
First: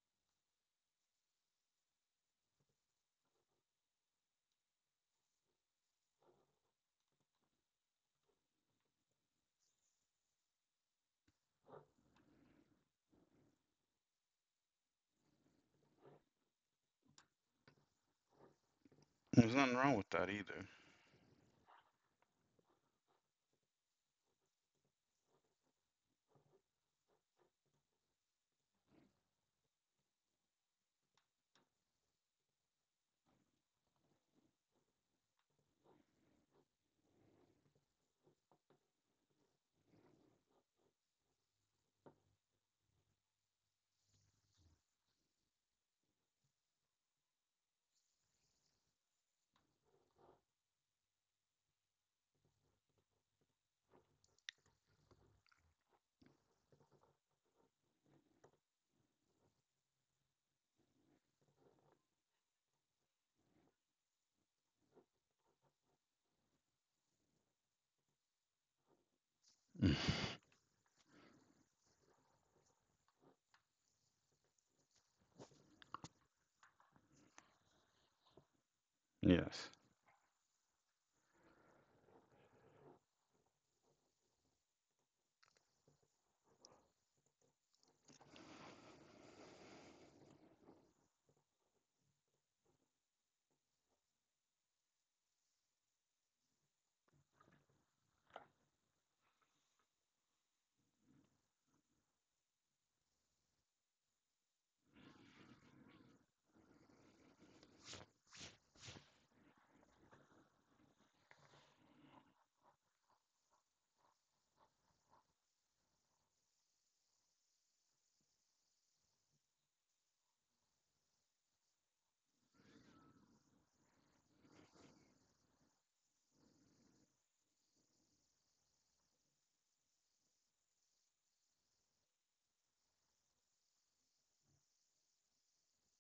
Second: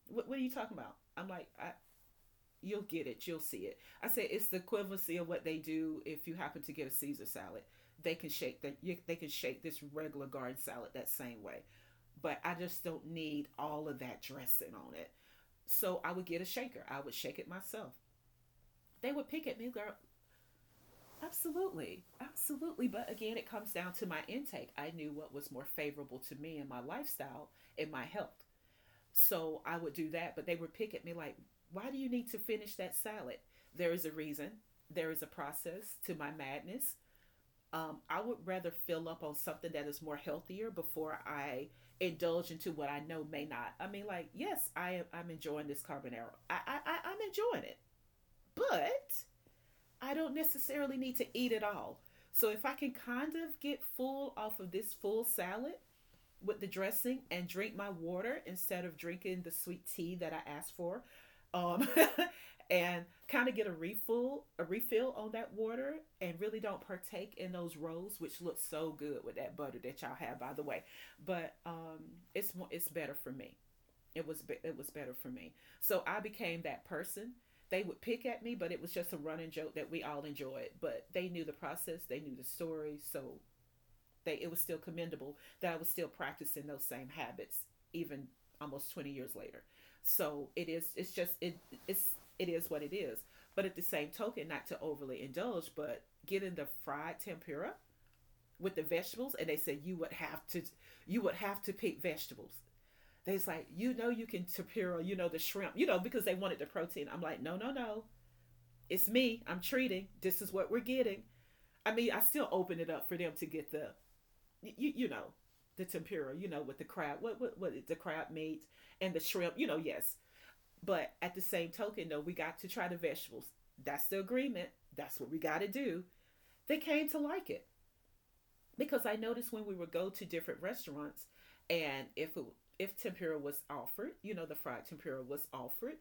S1: What, what are you talking about? I'm like, I, you'll get it. You'll see it. I say it's the equivalency of what they do if you happen to get a Caesar salad. They can shake that. They can shake this regular garden salad that same way. But I just don't need all of that dressing on it. So I would get a shaker. I would shake it myself. They would pick
S2: There's
S1: at me,
S2: nothing wrong
S1: girl.
S2: with that
S1: Absolutely. Absolutely. But again, it comes down to my intake. I knew what was more favorable to me and my lifestyle and my health. So I would do that. But they would pick at me like, why do you need to finish that salad? There is a reason, there is a process to my madness. Um, I would rather fill up on something that is more healthier before I indulge into what I know may not. I mean, like, yes, I am, I'm enjoying this carbonara. I, I, I, I'm enjoying it, but I don't necessarily need to eat it all. So if I can kind of get full off of this full salad with the dressing and drink my water instead of drinking the sweet tea that I asked for, um, and kind of get a refill, a refill on that water, and really don't partake in those rolls, which look so good with that butter
S2: either.
S1: that y'all have, by the way. But um, it's it's better for me it was be- it was better for me. So I became that person. They would pick at me, but it was just a running
S2: Yes.
S1: joke that we all enjoyed. But they knew the process, they knew the story, so they it was still commendable that I was still practicing those same habits even almost twenty years later. So it is it's just it it's it is what it is. But at the same token, not to overly indulge, but getting the fried tempura with the vegetables and they said you would have to you would have to pick vegetables they was like, you know, you can tapiro, you know, the shrimp, you know, because they wanted the protein. I'm like, no, no, no. It's me. I'm treating. This is what we're getting. I mean, I still open it up for them to get the, you, you know, the tempura, you know, with the crab, what, what, what, the crab meat and the shrimp, you know, yes. But at the same token, though, we got to try the vegetables. That's the agreement. That's what we got to do. They came to like it because I noticed when we would go to different restaurants, and if it, if tempura was offered, you know, the fried tempura was offered,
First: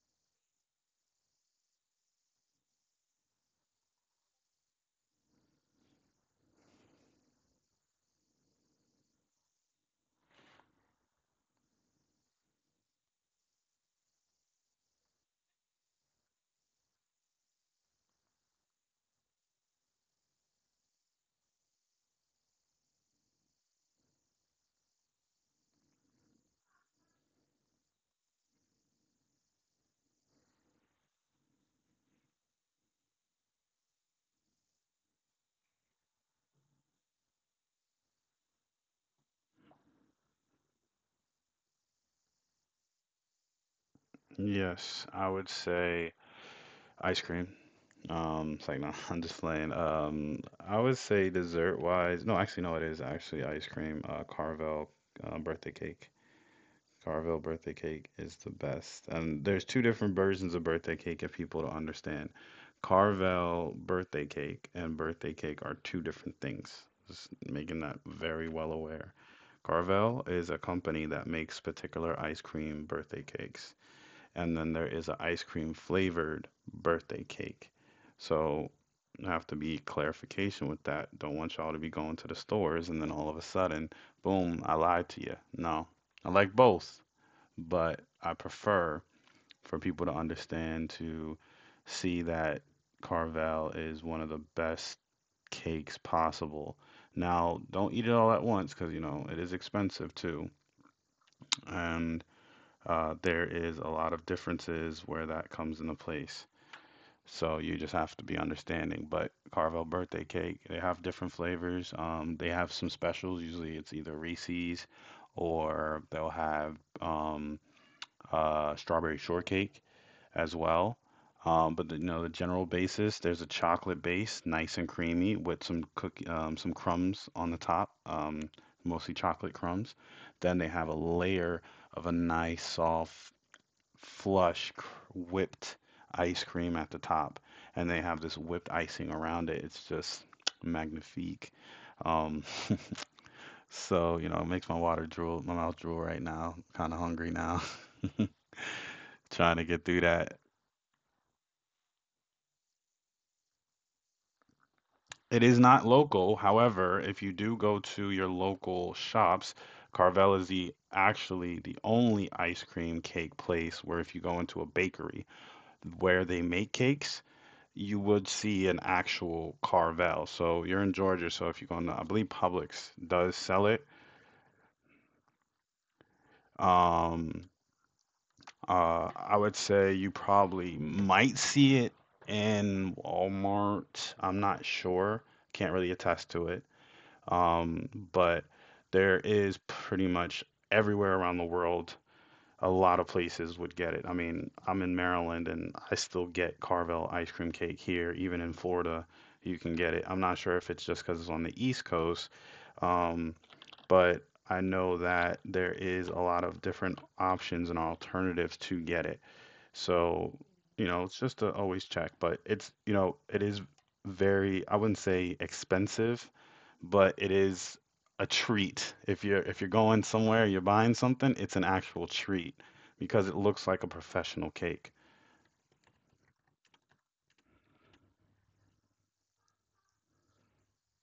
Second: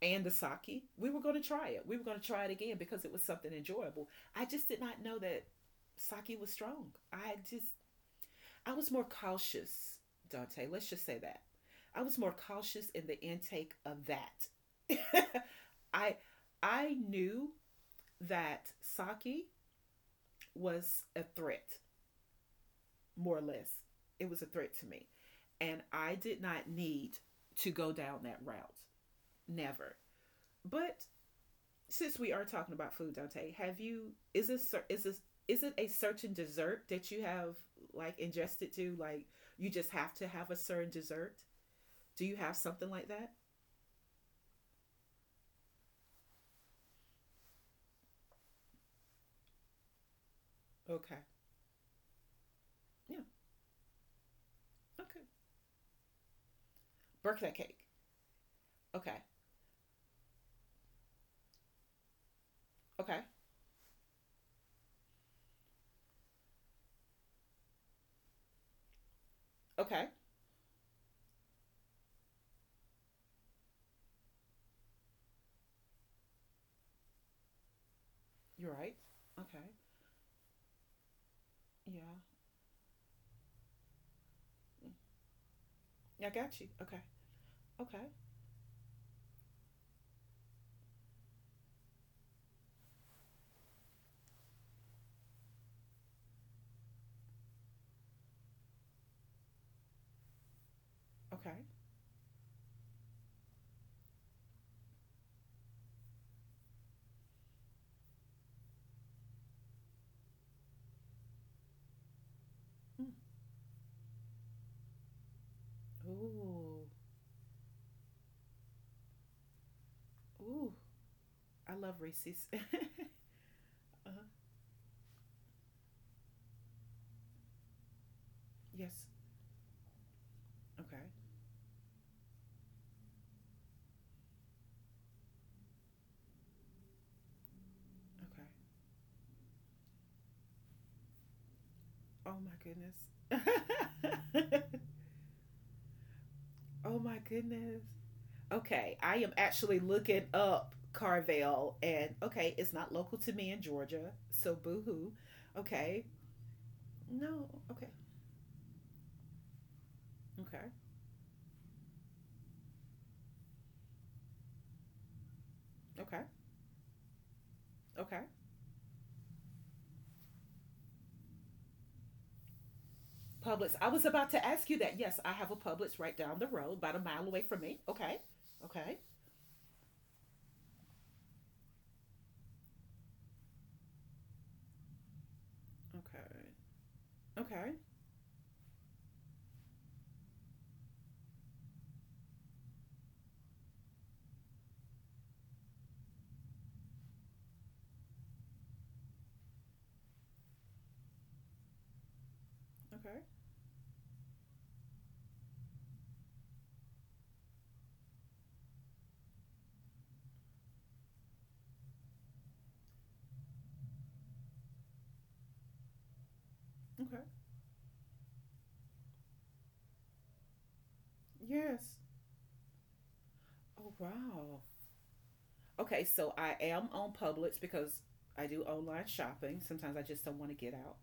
S1: and the sake, we were going to try it. We were going to try it again because it was something enjoyable. I just did not know that sake was strong. I just I was more cautious, Dante. Let's just say that. I was more cautious in the intake of that. I I knew that sake was a threat more or less. It was a threat to me. And I did not need to go down that route. Never. But since we are talking about food, Dante, have you is this is this is it a certain dessert that you have like ingested to? Like you just have to have a certain dessert? Do you have something like that?
S2: Yes. I would say ice cream. Um, it's like no, I'm just playing. Um, I would
S1: Okay.
S2: say dessert wise. No, actually, no, it is
S1: Yeah.
S2: actually ice cream. Uh, Carvel
S1: Okay.
S2: uh, birthday cake. Carvel
S1: Birthday
S2: birthday
S1: cake.
S2: cake is the best.
S1: Okay.
S2: And there's two different versions of birthday cake if people don't understand.
S1: Okay.
S2: Carvel birthday cake and birthday cake are two different things. Just making that very well aware.
S1: Okay.
S2: Carvel is a company that makes particular ice cream birthday cakes. And then there is an ice cream flavored birthday cake.
S1: You're
S2: So
S1: right.
S2: I have to
S1: Okay.
S2: be clarification with that. Don't want y'all to be
S1: Yeah.
S2: going to the stores and then all of a sudden, boom, I lied to you. No,
S1: Mm. I
S2: I like
S1: got you. Okay.
S2: both, but
S1: Okay.
S2: I prefer for people to understand to see that Carvel is one of the best cakes possible. Now, don't eat it all at once because you know it is expensive too.
S1: Okay.
S2: And uh, there is a lot of differences where that comes into place. So you just have to be understanding. But Carvel birthday cake, they have different flavors. Um, they have some
S1: Mm.
S2: specials. Usually it's either Reese's or they'll have
S1: Ooh.
S2: um, uh, strawberry shortcake as
S1: Ooh.
S2: well.
S1: I
S2: Um, but
S1: love
S2: the, you know, the
S1: Reese's.
S2: general basis, there's a chocolate
S1: uh,
S2: base, nice and creamy, with some cookie, um, some crumbs on the top, um,
S1: yes.
S2: mostly chocolate crumbs. Then they have a
S1: Okay.
S2: layer of a nice soft flush cr whipped ice cream at the top, and they have this
S1: Okay.
S2: whipped icing around it. It's just magnifique.
S1: Oh
S2: Um,
S1: my goodness.
S2: so, you know, it makes my water drool, my mouth drool right now. Kind
S1: oh
S2: of
S1: my
S2: hungry now,
S1: goodness. Okay, I am
S2: trying to
S1: actually
S2: get through
S1: looking
S2: that.
S1: up Carvel, and okay, it's not local to me in Georgia, so boohoo.
S2: It is not
S1: Okay.
S2: local. However, if you
S1: No.
S2: do go
S1: Okay.
S2: to your local shops, Carvel is
S1: Okay.
S2: the actually the only ice cream cake place where if you go into a bakery
S1: Okay.
S2: where they make cakes, you
S1: Okay.
S2: would see an actual Carvel. So you're in Georgia, so if you're going to, I believe Publix does
S1: Publix.
S2: sell
S1: I
S2: it.
S1: was about to ask you that. Yes, I have a Publix right down the road, about a mile away
S2: Um,
S1: from me. Okay. Okay.
S2: uh, I would say you probably might see it in Walmart. I'm not sure. Can't really attest to
S1: Okay.
S2: it.
S1: Okay.
S2: Um, but there is pretty much everywhere around the world a lot of places would get it. I mean, I'm in Maryland and I still get Carvel ice cream cake here. Even in Florida, you can get it. I'm not sure if it's just because it's on the East Coast,
S1: Okay.
S2: um, but I know that there is a lot of different options and alternatives to get it. So, you know, it's just to always check, but it's, you know, it is very, I wouldn't say expensive, but
S1: Okay.
S2: it is a treat. If you're if you're going somewhere, you're buying something, it's an
S1: Yes.
S2: actual treat because it looks like a
S1: Oh
S2: professional
S1: wow.
S2: cake.
S1: Okay, so I am on Publix because I do online shopping. Sometimes I just don't want to get out.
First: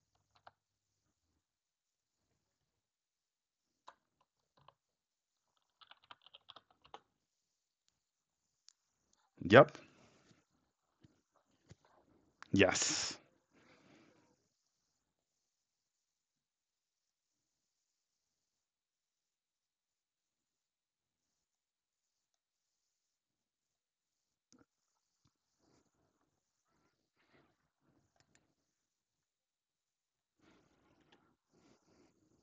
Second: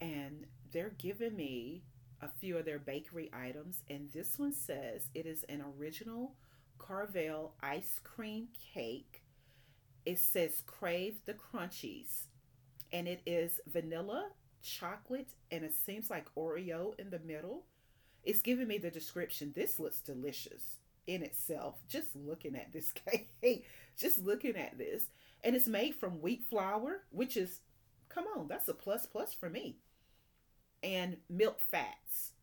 S1: And they're giving me a few of their bakery items. And this one says it is an original Carvel ice cream cake.
S2: Yep.
S1: It says Crave the Crunchies. And
S2: Yes.
S1: it is vanilla, chocolate, and it seems like Oreo in the middle. It's giving me the description. This looks delicious in itself. Just looking at this cake, just looking at this. And it's made from wheat flour, which is, come on, that's a plus plus for me, and milk fats.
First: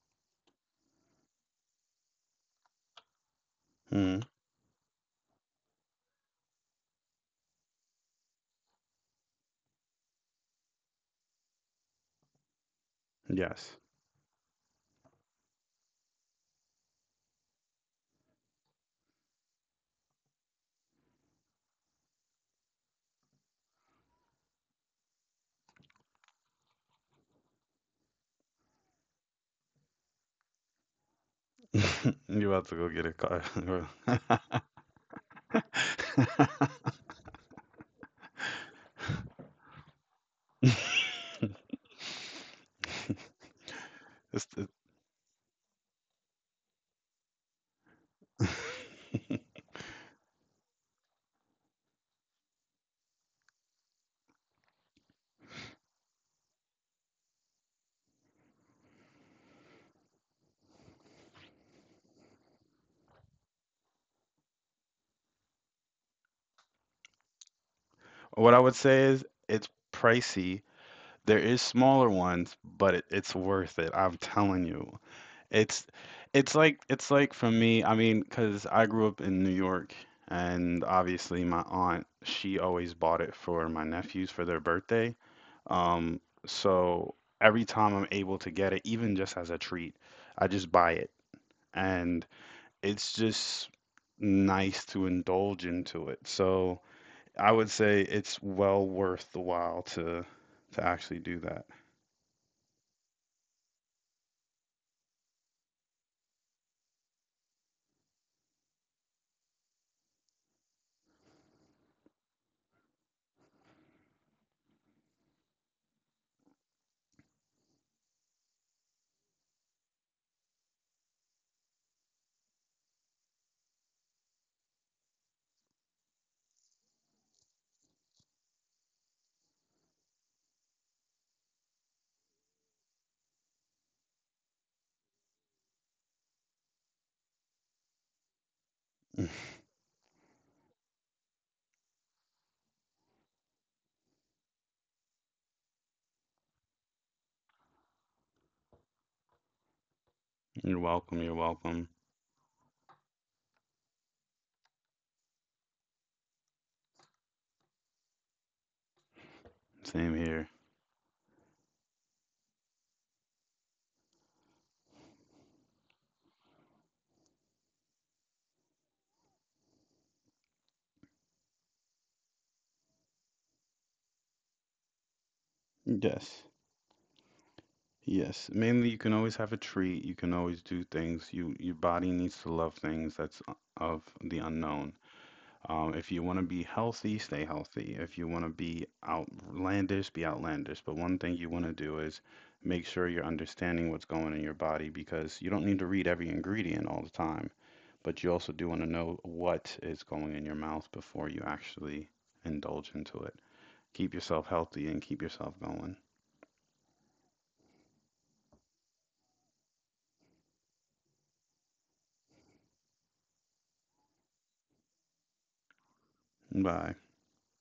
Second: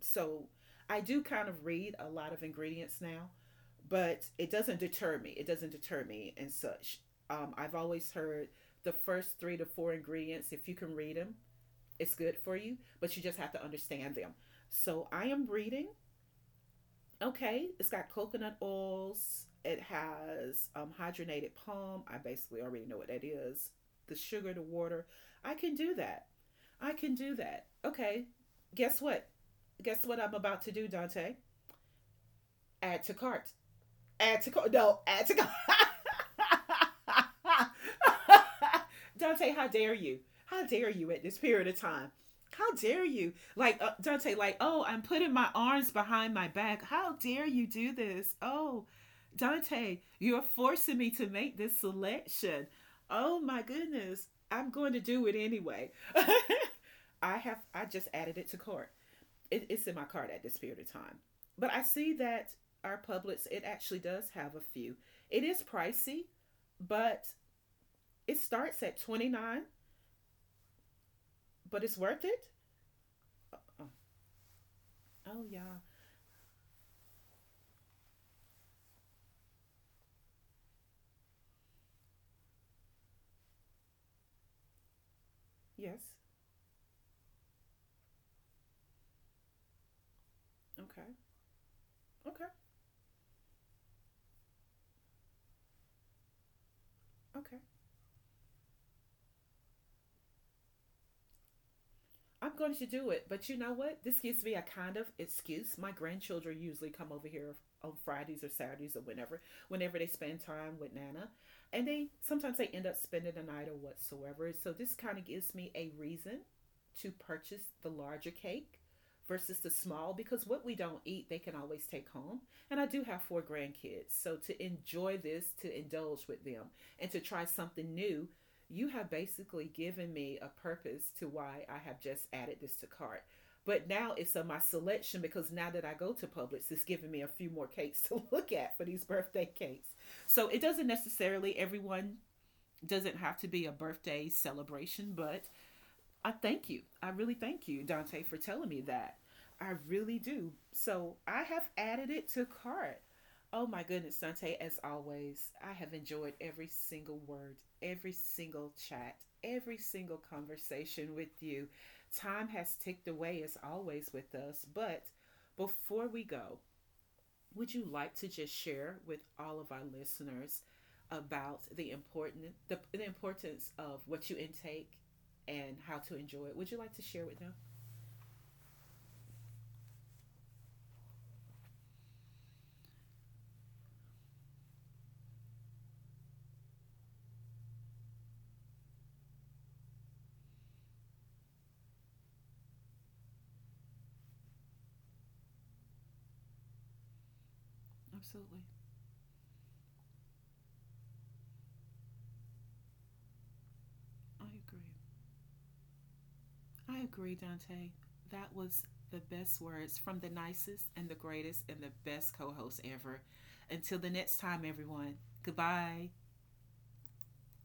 S1: So I do kind of read a lot of ingredients now,
S2: Mm,
S1: but it doesn't deter me. It doesn't deter me and such. Um, I've always heard the first three to four ingredients, if you can read them, it's good for you, but you just have to
S2: yes.
S1: understand them. So I am reading okay, it's got coconut oils. It has um, hydrogenated palm. I basically already know what that is. The sugar, the water. I can do that. I can do that. Okay, guess what? Guess what I'm about to do, Dante?
S2: You have to go
S1: Add
S2: get
S1: to
S2: a car.
S1: cart add to cart. No, add to cart. Dante, how dare you? How dare you at this period of time? How dare you? Like uh, Dante, like,
S2: It's-
S1: oh, I'm putting my arms behind my back. How dare you do this? Oh,
S2: it-
S1: Dante, you're forcing me to make this selection. Oh my goodness, I'm going to do it anyway. I have I just added it to cart it, it's in my cart at this period of time. But I see that our Publix, it actually does have a few. It is pricey, but it
S2: What I would
S1: starts at
S2: say is
S1: twenty-nine dollars,
S2: it's pricey. There is
S1: but it's
S2: smaller
S1: worth it.
S2: ones, but it, it's worth
S1: Oh,
S2: it. I'm telling you.
S1: oh yeah.
S2: It's it's like it's like for me, I mean, 'cause I grew up in New York and obviously my aunt, she always bought it for my nephews for their birthday.
S1: Yes.
S2: Um, so every time I'm able to get it, even just as a treat, I just buy it.
S1: Okay.
S2: And
S1: Okay.
S2: it's just nice to indulge into it. So I
S1: Okay.
S2: would say it's well worth the while to to actually do that.
S1: I'm going to do it. But you know what? This gives me a kind of excuse. My grandchildren usually come over here on Fridays or Saturdays or whenever, whenever they spend time with Nana. And they sometimes they end up spending the night or whatsoever. So this kind of gives me a reason to purchase the larger cake versus the small because what we don't eat they can always take home and I do have four grandkids so to enjoy this to indulge with them and to try something new you have basically given me a purpose to why I have just added this to cart. But now it's on my selection because now that I go to Publix, it's giving me a few more cakes to look at for these birthday cakes. So it doesn't necessarily, everyone doesn't have to be a birthday celebration, but I thank you. I really thank you, Dante, for telling me that. I really do.
S2: You're
S1: So
S2: welcome. You're
S1: I have
S2: welcome.
S1: added it to cart. Oh my goodness, Dante, as always, I have enjoyed every single word, every single chat, every
S2: Same
S1: single
S2: here.
S1: conversation with you. Time has ticked away as always with us, but before we go, would you like to just share with all of our listeners about the important the, the importance of what you intake and how to
S2: Yes.
S1: enjoy it? Would you like to share with them?
S2: Yes. Mainly, you can always have a treat. You can always do things. You your body needs to love things that's o- of the unknown. Um, if you want to be healthy, stay healthy. If you want to be outlandish, be outlandish. But one thing you want to do is make sure you're understanding what's going in your body because you don't need to read every ingredient all the time. But you also
S1: Absolutely.
S2: do want to know what is going in your mouth before you actually indulge into it. Keep
S1: I
S2: yourself
S1: agree.
S2: healthy and keep yourself going.
S1: I agree, Dante. That was the best words from the nicest and the greatest and the best co host ever. Until the next time, everyone. Goodbye.
S2: Bye.